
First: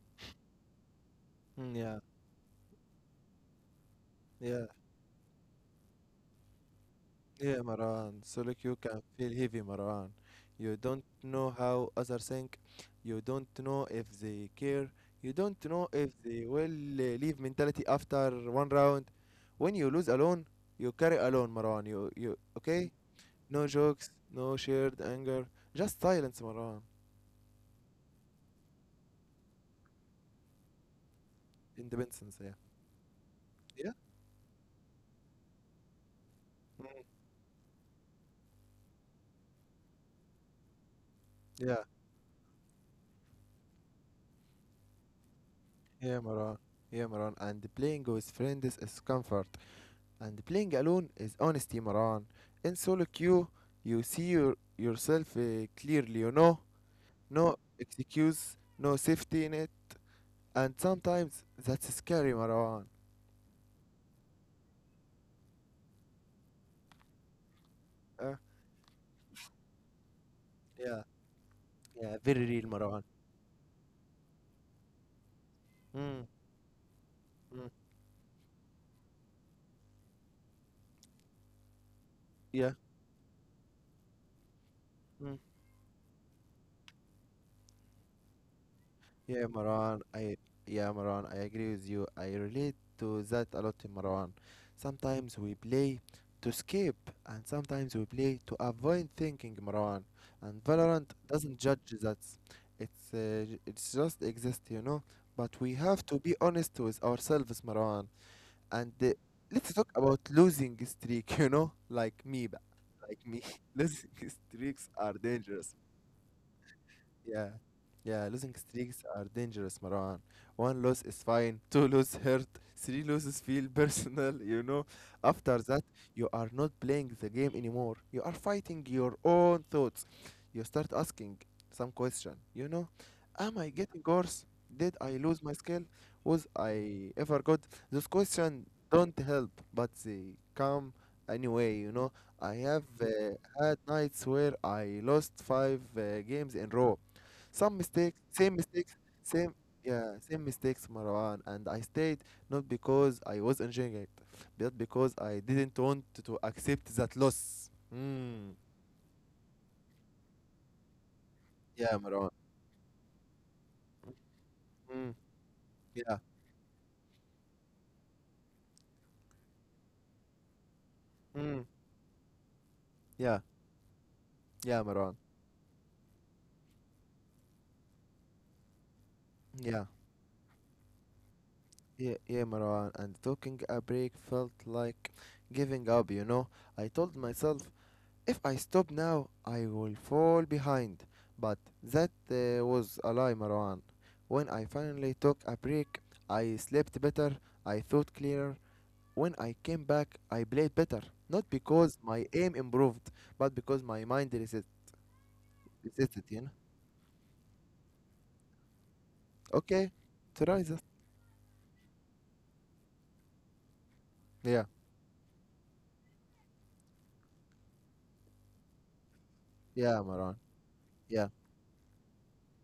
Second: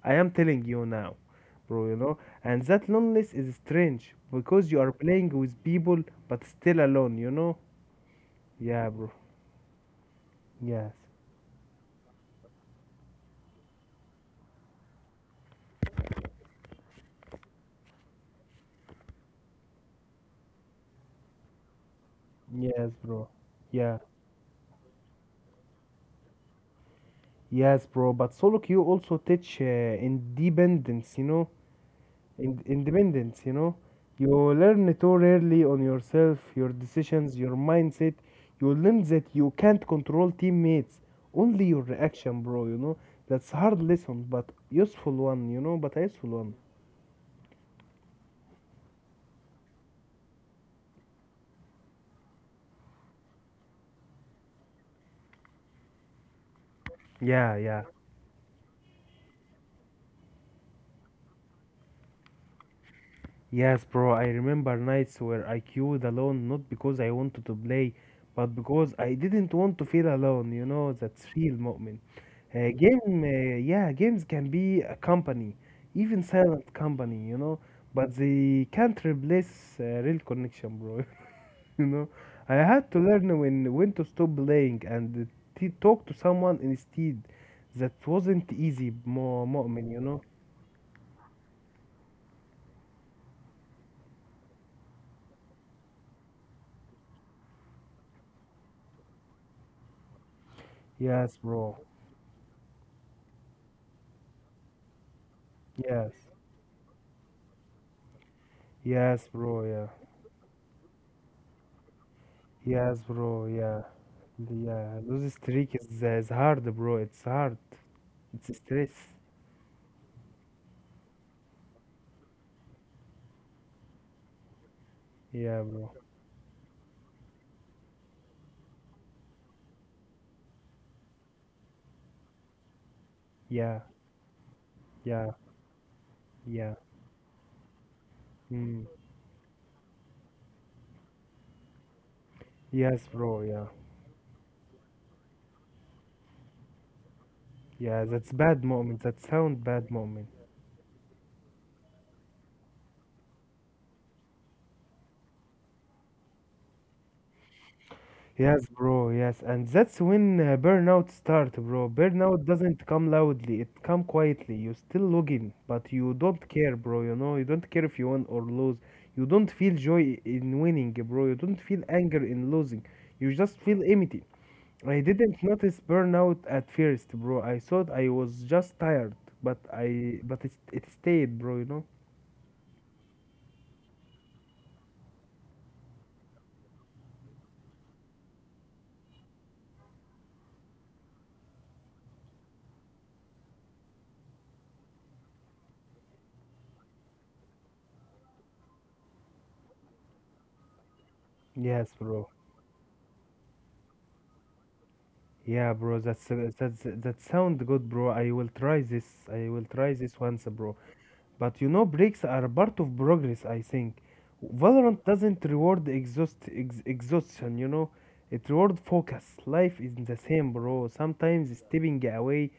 B: I am telling you now,
A: mm,
B: bro. You
A: yeah,
B: know, and that loneliness is strange
A: yeah.
B: because you are playing with people but still alone. You know?
A: Yeah, Marwan. Solo queue
B: Yeah,
A: can
B: bro.
A: feel heavy, Marwan. You
B: Yes.
A: don't know how others think. You don't know if they care. You don't know if they will leave mentality after one round. When you lose alone, you carry alone, Marwan. You,
B: Yes,
A: okay?
B: bro.
A: No
B: Yeah.
A: jokes, no shared anger, just silence, Marwan.
B: Yes, bro. But solo queue also teach independence. You know,
A: Independence, yeah.
B: independence, you know.
A: Yeah?
B: You learn too rarely on yourself, your
A: Mm,
B: decisions, your mindset. You learn that you can't control teammates, only
A: yeah,
B: your reaction, bro. That's hard lesson, but useful one, but a
A: yeah,
B: useful
A: Marwan.
B: one.
A: Yeah, Marwan. And playing with friends is comfort. And playing alone is honesty, Maran. In solo queue, you see your, yourself clearly, you know? No
B: Yeah, yeah.
A: excuse, no safety net, and sometimes that's scary, Marwan.
B: Yes, bro, I remember nights where I queued alone, not because I wanted to play,
A: Uh,
B: but because I didn't want to feel alone, you know,
A: yeah,
B: that's real moment.
A: yeah, very real,
B: Uh,
A: Marwan.
B: game, uh, yeah, games can be a company,
A: Mm,
B: even silent company, you know,
A: mm,
B: but they can't replace real connection, bro. You know, I
A: yeah,
B: had to learn when to stop playing and
A: mm.
B: talk to someone instead. That wasn't easy,
A: Yeah,
B: mu'min,
A: Marwan,
B: you know.
A: I yeah, Marwan, I agree with you. I relate to that a lot, Marwan. Sometimes we play to escape, and sometimes we play to avoid thinking, Marwan. And Valorant
B: Yes,
A: doesn't
B: bro.
A: judge that. It's just exist, you know. But we have
B: Yes.
A: to be honest with ourselves, Marwan. And
B: Yes, bro.
A: let's
B: Yeah.
A: talk about losing streak, you know, like me,
B: Yes,
A: like me.
B: bro. Yeah.
A: Losing streaks
B: Yeah.
A: are
B: Those
A: dangerous.
B: streak is hard, bro. It's
A: Yeah,
B: hard.
A: yeah, losing
B: It's stress.
A: streaks are dangerous, Marwan. One loss is fine, two lose hurt, three losses feel personal, you know. After
B: Yeah,
A: that,
B: bro.
A: you are not playing the game anymore. You are fighting your own thoughts. You start asking some question, you know. Am I
B: Yeah.
A: getting worse? Did I
B: Yeah.
A: lose my skill? Was
B: Yeah.
A: I ever good? Those questions
B: Mm.
A: don't help, but they come anyway, you know. I have
B: Yes, bro. Yeah.
A: had nights where I lost five games in row. Some
B: Yeah,
A: mistake,
B: that's
A: same
B: bad
A: mistakes,
B: moment. That
A: same
B: sound bad
A: yeah,
B: moment.
A: same mistakes, Marwan. And I stayed not because I was enjoying it, but because I didn't want to accept that loss. Mm.
B: Yes, bro. Yes, and that's when burnout start, bro.
A: Yeah, Marwan.
B: Burnout doesn't come loudly. It come quietly. You still
A: Mm.
B: login, but
A: Yeah.
B: you don't care, bro. You know, you don't care if you win or lose. You don't feel joy in winning, bro. You
A: Mm.
B: don't feel anger in losing.
A: Yeah.
B: You just feel empty.
A: Yeah,
B: I
A: Marwan.
B: didn't notice burnout at first, bro. I thought I was just tired, but
A: Yeah.
B: it stayed, bro. You know.
A: Yeah, yeah, Marwan. And taking a break felt like giving up, you know. I told myself, if I stop now, I will fall behind. But that was a lie, Marwan. When I finally took a break, I slept better, I thought clearer. When I came back, I played better. Not because
B: Yes,
A: my
B: bro.
A: aim improved, but because my mind
B: Yeah, bro,
A: resisted,
B: that's
A: you know?
B: that's that sound good, bro. I will try this. I will
A: Okay,
B: try this once,
A: try this.
B: bro. But you know, breaks are part of progress, I think.
A: Yeah,
B: Valorant doesn't reward exhaustion. It reward focus. Life is
A: yeah,
B: the
A: Marwan.
B: same, bro.
A: Yeah.
B: Sometimes stepping away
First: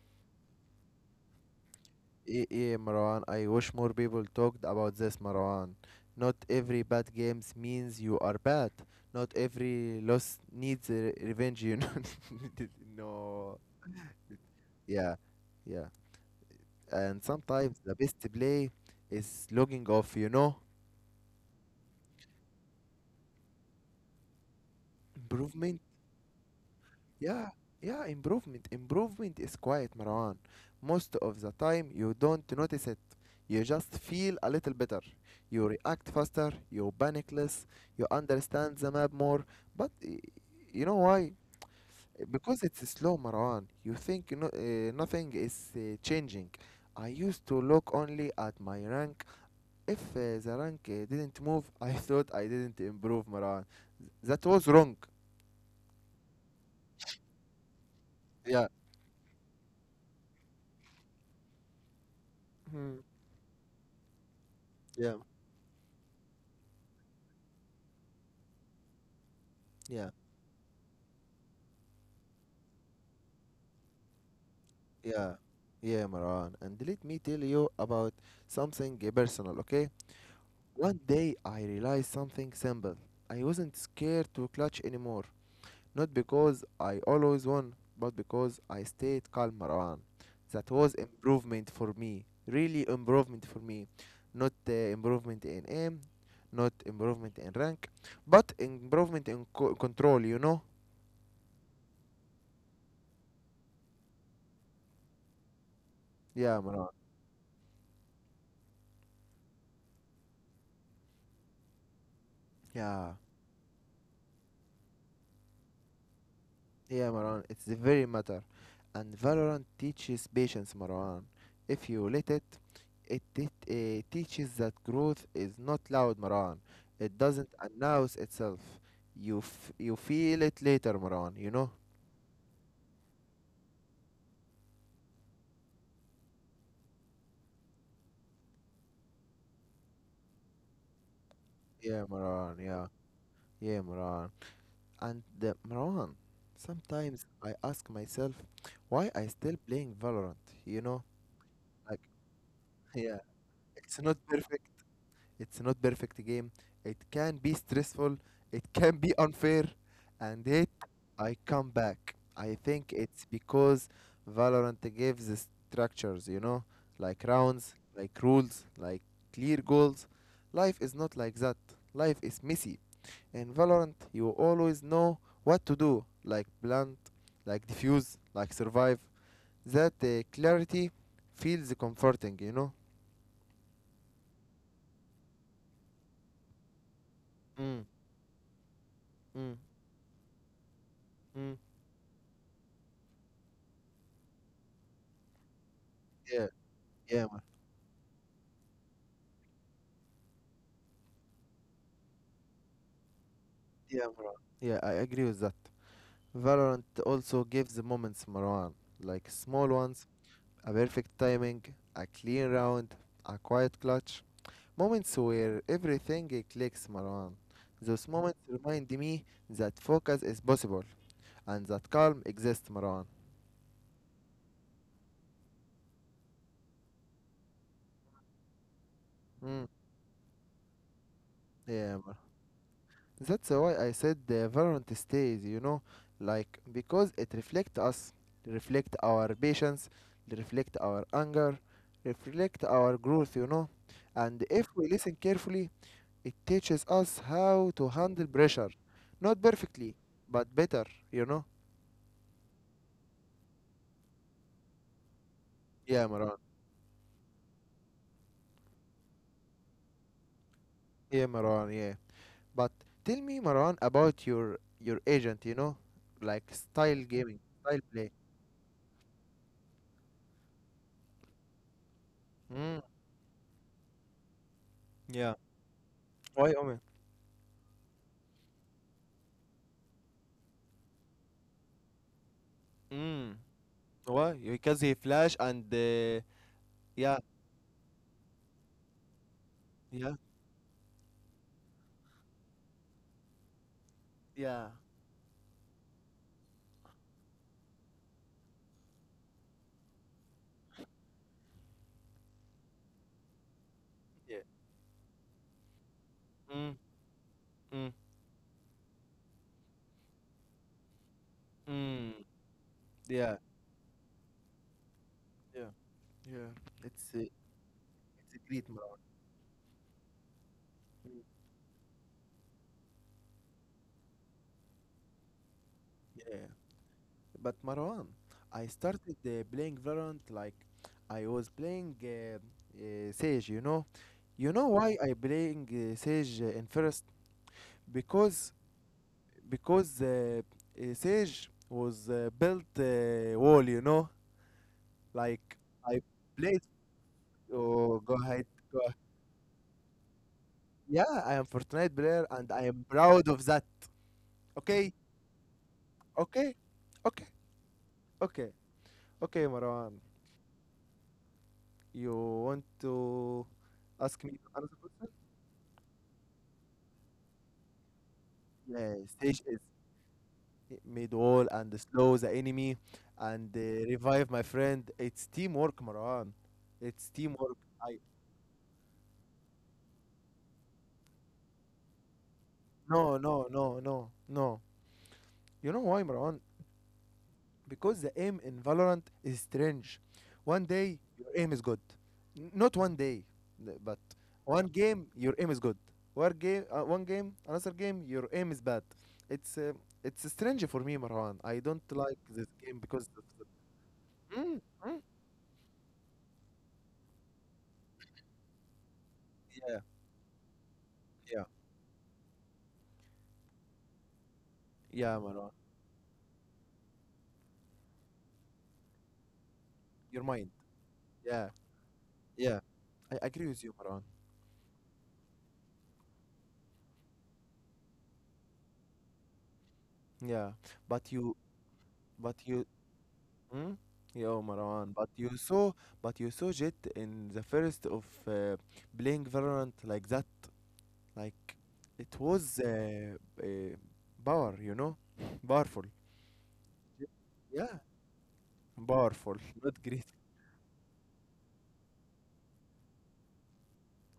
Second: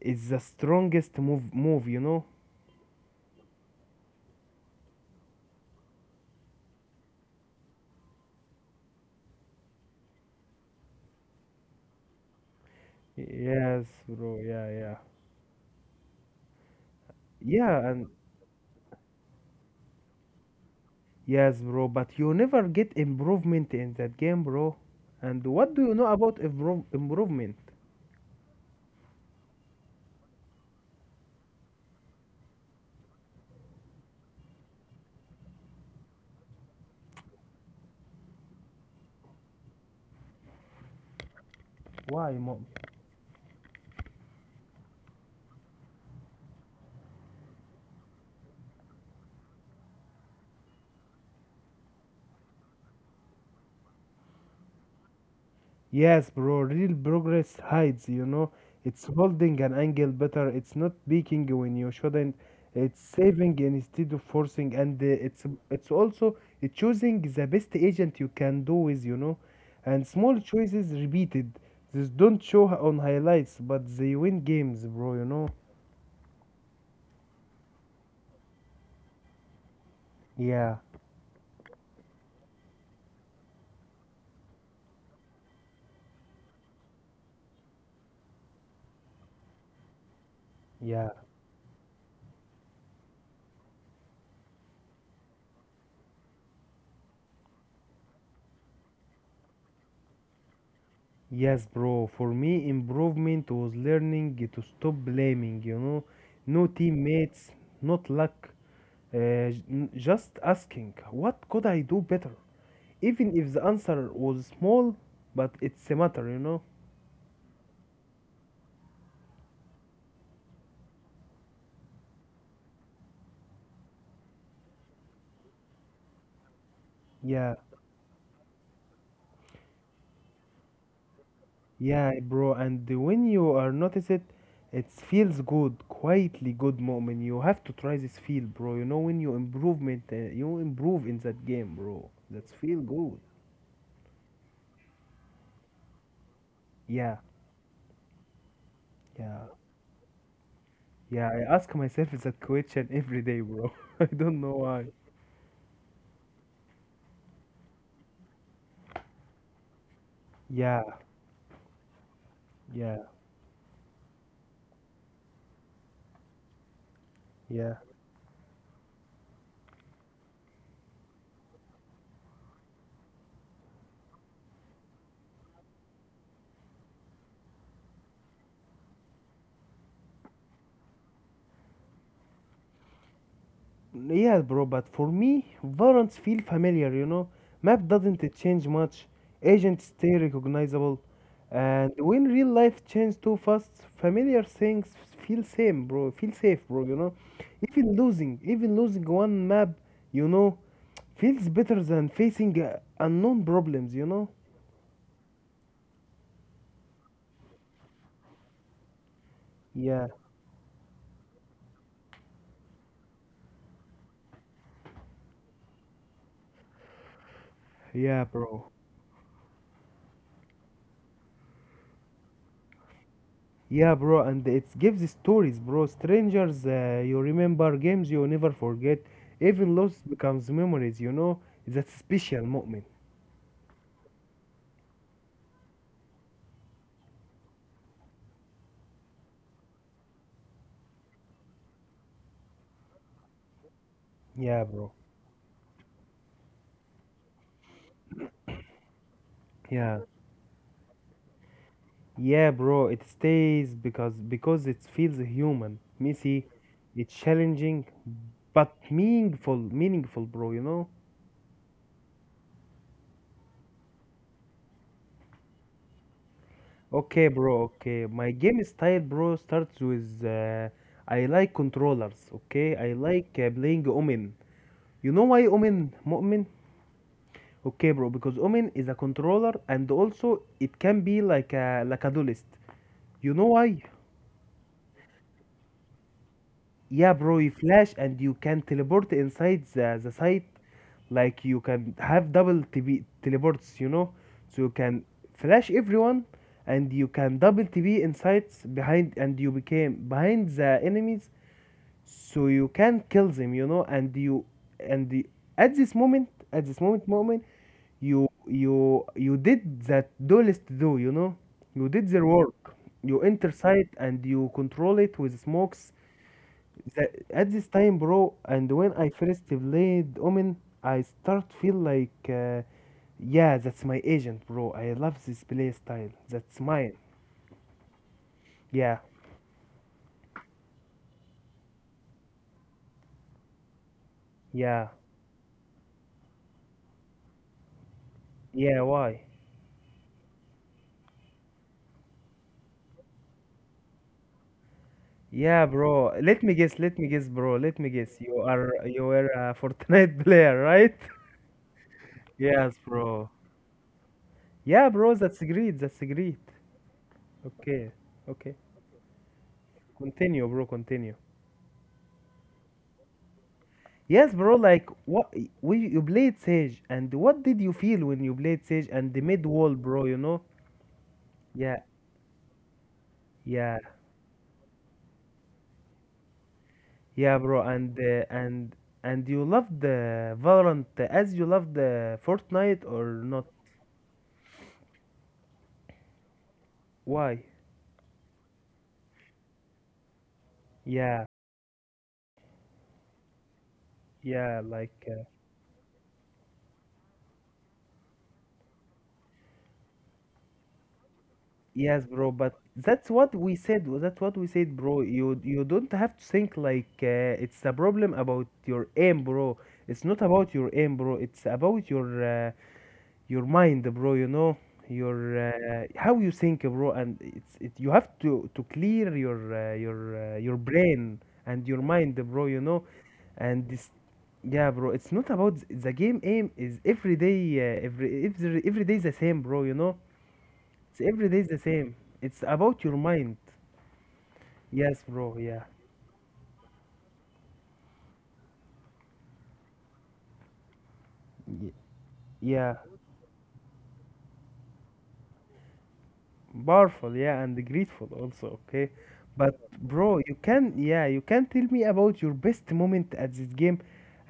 B: is the strongest move.
A: Yeah, Marwan, I wish more people talked about this, Marwan. Not every bad games means you are bad. Not every loss needs a revenge, you know. No.
B: Yes, bro. Yeah, yeah.
A: Yeah, yeah. And sometimes
B: Yeah,
A: the
B: and
A: best play is logging off, you know.
B: yes, bro, but you never get improvement in that game, bro. And what
A: Improvement
B: do you know about improve
A: yeah,
B: improvement?
A: yeah, improvement. Improvement is quiet, Marwan. Most of the time, you don't notice it. You just feel a little better. You react faster, you panic less, you understand the map more. But you know why?
B: Why,
A: Because
B: mom?
A: it's slow, Marwan. You think no, nothing is changing. I used to look only at my rank. If the rank didn't move, I thought I didn't improve, Marwan. That was wrong.
B: Yes, bro, real progress hides.
A: Yeah.
B: It's holding an angle better. It's not peeking when you shouldn't. It's
A: Hmm.
B: saving instead of forcing, and
A: Yeah.
B: it's also choosing the best agent you can do with, you know. And
A: Yeah.
B: small choices repeated. These don't show on highlights, but they win games, bro, you
A: Yeah,
B: know.
A: yeah, Maran. And let me tell you about something personal, okay?
B: Yeah,
A: One day I realized something simple. I wasn't scared to clutch anymore. Not because I always won, but because I stayed calm, Maran. That was
B: yeah,
A: improvement for me. Really improvement for me. Not improvement in aim, not improvement in rank, but improvement in control, you know?
B: yes, bro. For me, improvement was learning to stop blaming.
A: Yeah,
B: No
A: Maran.
B: teammates, not luck. Just asking, what could I do better?
A: Yeah.
B: Even if the answer was small, but it's a matter.
A: Yeah, Marwan, it's the very matter. And Valorant teaches patience, Marwan. If you let it, it teaches that growth is not loud, Marwan. It doesn't
B: Yeah,
A: announce itself. You you feel it later, Marwan, you know?
B: yeah, bro. And when you are notice it, it feels good, quietly good moment. You have to try this feel, bro. You know when you improvement, you improve in that game,
A: Yeah,
B: bro. That's
A: Marwan,
B: feel
A: yeah.
B: good.
A: Yeah, Marwan. And the Marwan,
B: Yeah,
A: sometimes I ask myself why I
B: yeah,
A: still playing Valorant, you know?
B: yeah. I ask
A: Like,
B: myself that question every
A: yeah,
B: day, bro.
A: it's
B: I
A: not
B: don't know
A: perfect.
B: why.
A: It's not perfect game. It can be stressful. It can be unfair. And it,
B: Yeah,
A: I come back. I think
B: yeah,
A: it's because Valorant gives the structures, you know, like
B: yeah.
A: rounds, like rules, like clear goals. Life is not like that. Life is messy. In Valorant, you always know what to do, like plant, like defuse, like survive. That clarity feels comforting, you know?
B: Yeah, bro, but for me, Valorant feel familiar.
A: Mm,
B: Map doesn't change much,
A: mm,
B: agents stay recognizable,
A: mm.
B: and when real life change too fast, familiar things feel same, bro, feel
A: Yeah,
B: safe, bro.
A: yeah,
B: Even losing one map, you know, feels better than facing unknown problems, you
A: yeah,
B: know?
A: bro. Yeah, I agree with that. Valorant also gives moments, Marwan, like small
B: Yeah,
A: ones, a perfect timing, a clean round, a quiet clutch. Moments where everything clicks, Marwan. Those
B: yeah,
A: moments
B: bro.
A: remind me that focus is possible and that calm exists, Marwan.
B: Yeah, bro, and it gives stories, bro. Strangers, you remember games you never forget.
A: Mm,
B: Even loss becomes memories. That
A: yeah, Marwan.
B: special moment.
A: That's why I said the Valorant stays, you know, like because it reflects us, reflect our patience, reflect our anger, reflect our growth, you know. And
B: Yeah,
A: if we
B: bro.
A: listen carefully, it teaches us how to handle pressure. Not perfectly,
B: Yeah.
A: but better, you know.
B: Yeah, bro, it stays because it feels human,
A: Yeah, Maran.
B: messy, it's challenging, but meaningful, meaningful, bro.
A: Yeah, Maran, yeah. But tell me, Maran, about your agent, you know, like style
B: Okay,
A: gaming,
B: bro,
A: style
B: okay.
A: play.
B: My game style, bro, starts with I like controllers, okay?
A: Mm.
B: I like playing Omen. You know
A: Yeah.
B: why Omen? Mu'min?
A: Why, Omen?
B: Okay, bro, because Omen is a controller and also it can be like a duelist. You
A: Mm.
B: know why?
A: Why? Because he flash and
B: Yeah,
A: yeah,
B: bro, you flash and you can teleport inside the
A: yeah,
B: site. Like you can have double TB teleports. So
A: yeah,
B: you can flash everyone and you can double TB in behind and you became behind the enemies so you can kill them, and
A: yeah.
B: and the, at this moment at
A: Mm,
B: this moment moment
A: mm,
B: you did that duelist do. You did
A: mm.
B: their work, you
A: Yeah,
B: enter site and you control it with
A: yeah,
B: smokes
A: yeah. It's
B: that,
A: a,
B: at this time, bro.
A: it's a great
B: And when
A: Marwan.
B: I first played Omen, I
A: Mm,
B: start feel like yeah, that's my agent, bro. I love this play style.
A: yeah,
B: That's mine.
A: but Marwan, I
B: Yeah,
A: started playing Valorant like I was playing Sage. You know
B: yeah,
A: why I playing Sage in first because
B: yeah, why.
A: because uh, Sage was built wall. You know, like
B: Yeah,
A: I
B: bro. Let me
A: played.
B: guess. Let me guess, bro. Let me
A: Oh, go
B: guess. You
A: ahead.
B: are
A: Go.
B: you were a Fortnite player, right?
A: Yeah, I am Fortnite player and I
B: Yes,
A: am
B: bro.
A: proud of that.
B: Yeah,
A: Okay,
B: bro. That's great. That's great.
A: okay, okay,
B: Okay. Okay.
A: okay, okay, Marwan.
B: Continue, bro. Continue.
A: You want to ask
B: Yes,
A: me
B: bro.
A: another
B: Like
A: question?
B: what we you played Sage, and what did you feel when you played Sage
A: Yeah,
B: and the mid
A: stage is
B: wall, bro? You know?
A: made wall
B: Yeah.
A: and slow the enemy and
B: Yeah.
A: revive my friend. It's teamwork, Marwan. It's
B: Yeah, bro.
A: teamwork.
B: And
A: I
B: uh, and and you loved the Valorant as you loved the Fortnite or
A: no,
B: not?
A: no, no, no, no. You know why, Marwan?
B: Why?
A: Because the aim in Valorant is strange. One day
B: Yeah.
A: your aim is good, not one day, but
B: Yeah.
A: one
B: Like.
A: game your aim is good. Another game your aim is bad. It's uh, it's strange for me, Marwan. I don't
B: Yes,
A: like
B: bro,
A: this
B: but
A: game
B: that's
A: because of
B: what we said. That's what we
A: mm,
B: said, bro.
A: mm,
B: You don't have to think like it's a problem about your aim, bro.
A: yeah,
B: It's not about your aim, bro. It's
A: yeah,
B: about your mind, bro. You know
A: yeah,
B: your
A: Marwan.
B: how you think, bro. And it's it. You have to clear your uh, your
A: Your
B: uh,
A: mind,
B: your brain
A: yeah,
B: and your mind, bro. You
A: yeah.
B: know,
A: I agree
B: and
A: with you,
B: this,
A: Marwan.
B: yeah, bro. It's not about the game. Aim is every day, every day the same, bro. You know
A: Yeah,
B: it's
A: but
B: every day
A: you,
B: is the same.
A: but
B: It's
A: you
B: about your mind.
A: mm? Yo, Marwan,
B: Yes,
A: but you
B: bro. Yeah.
A: saw, but you saw Jet in the first of playing Valorant like that, like
B: Y-
A: it was
B: Yeah.
A: uh, power, you know, powerful.
B: Powerful. Yeah, and
A: Yeah,
B: grateful also. Okay.
A: powerful,
B: But
A: not great.
B: bro, you can. Yeah, you can tell me about your best moment at this game,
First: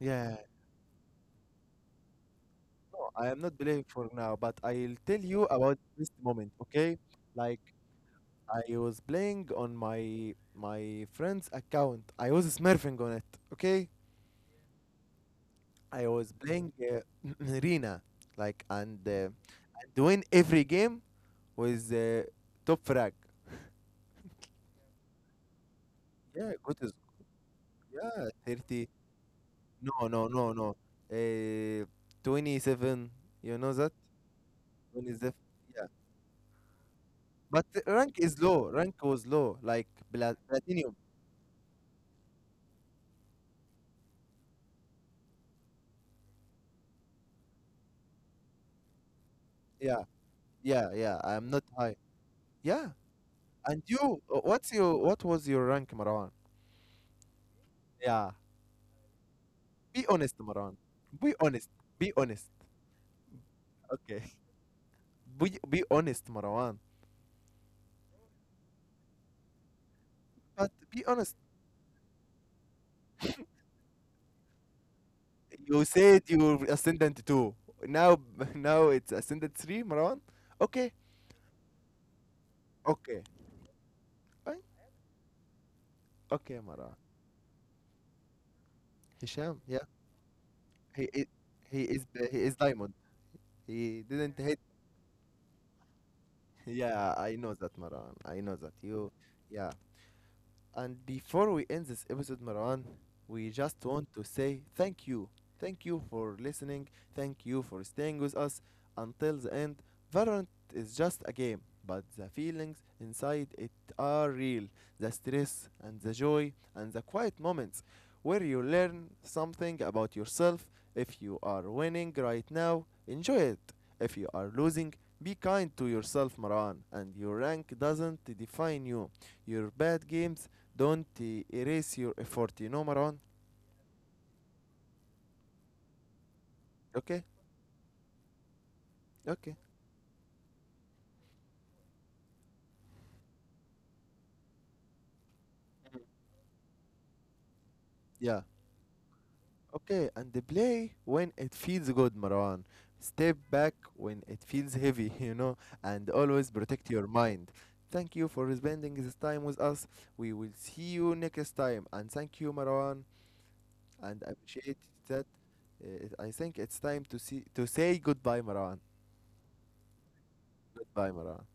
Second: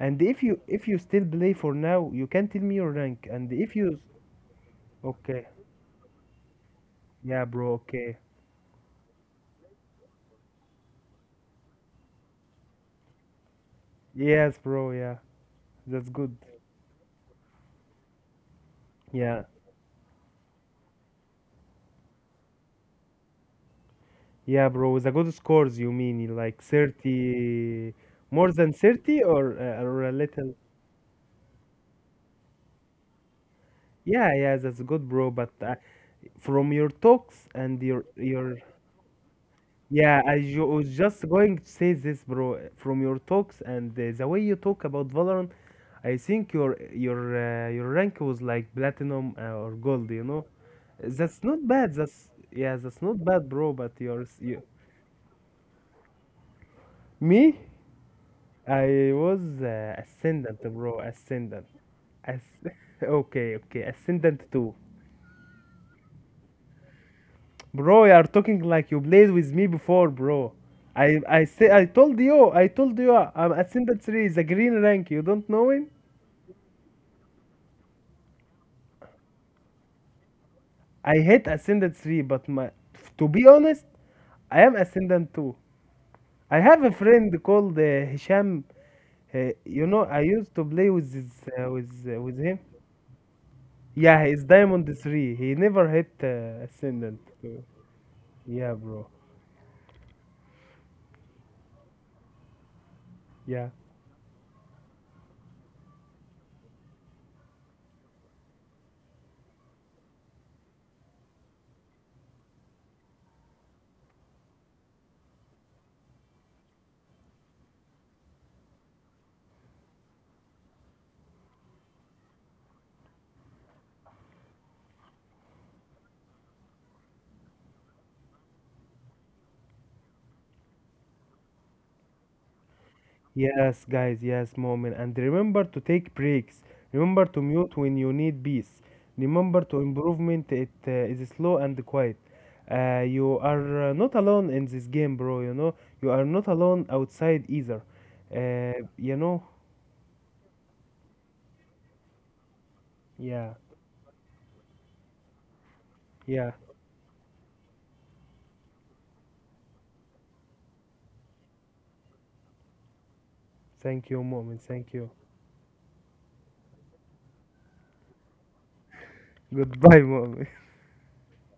B: and if you still play for now, you can tell me your
A: no, I
B: rank,
A: am
B: and
A: not
B: if
A: playing
B: you.
A: for now, but I'll tell you
B: Okay.
A: about this moment, okay?
B: Yeah,
A: Like
B: bro. Okay.
A: I was playing on my friend's account. I was smurfing on it, okay?
B: Yes, bro. Yeah. That's
A: I was
B: good.
A: playing Rina, like and.
B: Yeah.
A: To win every game with top frag.
B: Yeah, bro. With a good scores, you mean
A: Yeah,
B: like
A: good.
B: 30,
A: Yeah,
B: more than
A: 30.
B: 30 or
A: No,
B: a
A: no,
B: little?
A: no, no. Uh, 27. You know that?
B: Yeah, yeah, that's good, bro.
A: 27.
B: But
A: Yeah.
B: from your talks
A: But
B: and
A: the
B: your
A: rank is
B: your
A: low. Rank was low. Like
B: yeah, I ju- was
A: platinum.
B: just going to say this, bro. From your talks and the way you talk about Valorant, I think your rank was like platinum or
A: Yeah,
B: gold. You know,
A: yeah, yeah.
B: that's
A: I'm
B: not
A: not
B: bad.
A: high.
B: That's Yeah,
A: Yeah.
B: that's not bad, bro.
A: And
B: But
A: you,
B: yours, you,
A: what was your rank, Marwan?
B: me,
A: Yeah.
B: I was
A: Be honest,
B: ascendant,
A: Marwan.
B: bro.
A: Be
B: Ascendant.
A: honest. Be
B: As
A: honest.
B: okay, okay,
A: Okay.
B: ascendant two.
A: Be honest, Marwan.
B: Bro, you are talking like you played with me before, bro.
A: But be
B: I
A: honest.
B: I say I told you, I'm Ascendant 3 is a green rank. You don't know
A: You
B: him?
A: said you're ascendant two. Now, now it's ascendant three, Marwan. Okay,
B: I hate Ascendant 3, but my
A: okay,
B: to be honest, I
A: fine.
B: am Ascendant 2. I
A: Okay,
B: have a
A: Marwan.
B: friend called Hisham. Uh,
A: Hisham,
B: you
A: yeah,
B: know, I used to play
A: he
B: with
A: is,
B: his,
A: he is the,
B: with
A: he is
B: him.
A: diamond. He
B: Yeah,
A: didn't
B: he's
A: hit.
B: Diamond 3. He never hit
A: Yeah,
B: Ascendant
A: I know
B: 2.
A: that, Marwan. I know that
B: Yeah, bro.
A: you. Yeah, and before we end this episode, Marwan, we
B: Yeah.
A: just want to say thank you. Thank you for listening. Thank you for staying with us until the end. Valorant is just a game, but the feelings inside it are real. The stress and the joy and the quiet moments where you learn something about yourself. If you are winning right now, enjoy it. If you are losing, be kind to yourself, Marwan, and your rank doesn't define you. Your bad games don't erase your effort, you know, Marwan?
B: Yes, guys, yes, moment. And remember to take breaks.
A: Okay?
B: Remember to mute when you need peace.
A: Okay.
B: Remember to improvement. It is slow and quiet. You are not alone in this game, bro. You know, you are not alone outside either.
A: Yeah.
B: You know,
A: Okay, and the play when it feels good, Marwan. Step
B: yeah,
A: back when it feels heavy, you know, and
B: yeah.
A: always protect your mind. Thank you for spending this time with us. We will see you next time. And thank you, Marwan.
B: Thank you,
A: And I
B: moment.
A: appreciate
B: Thank you.
A: that. I think it's time to say goodbye, Marwan.
B: Goodbye, moment.
A: Goodbye, Marwan.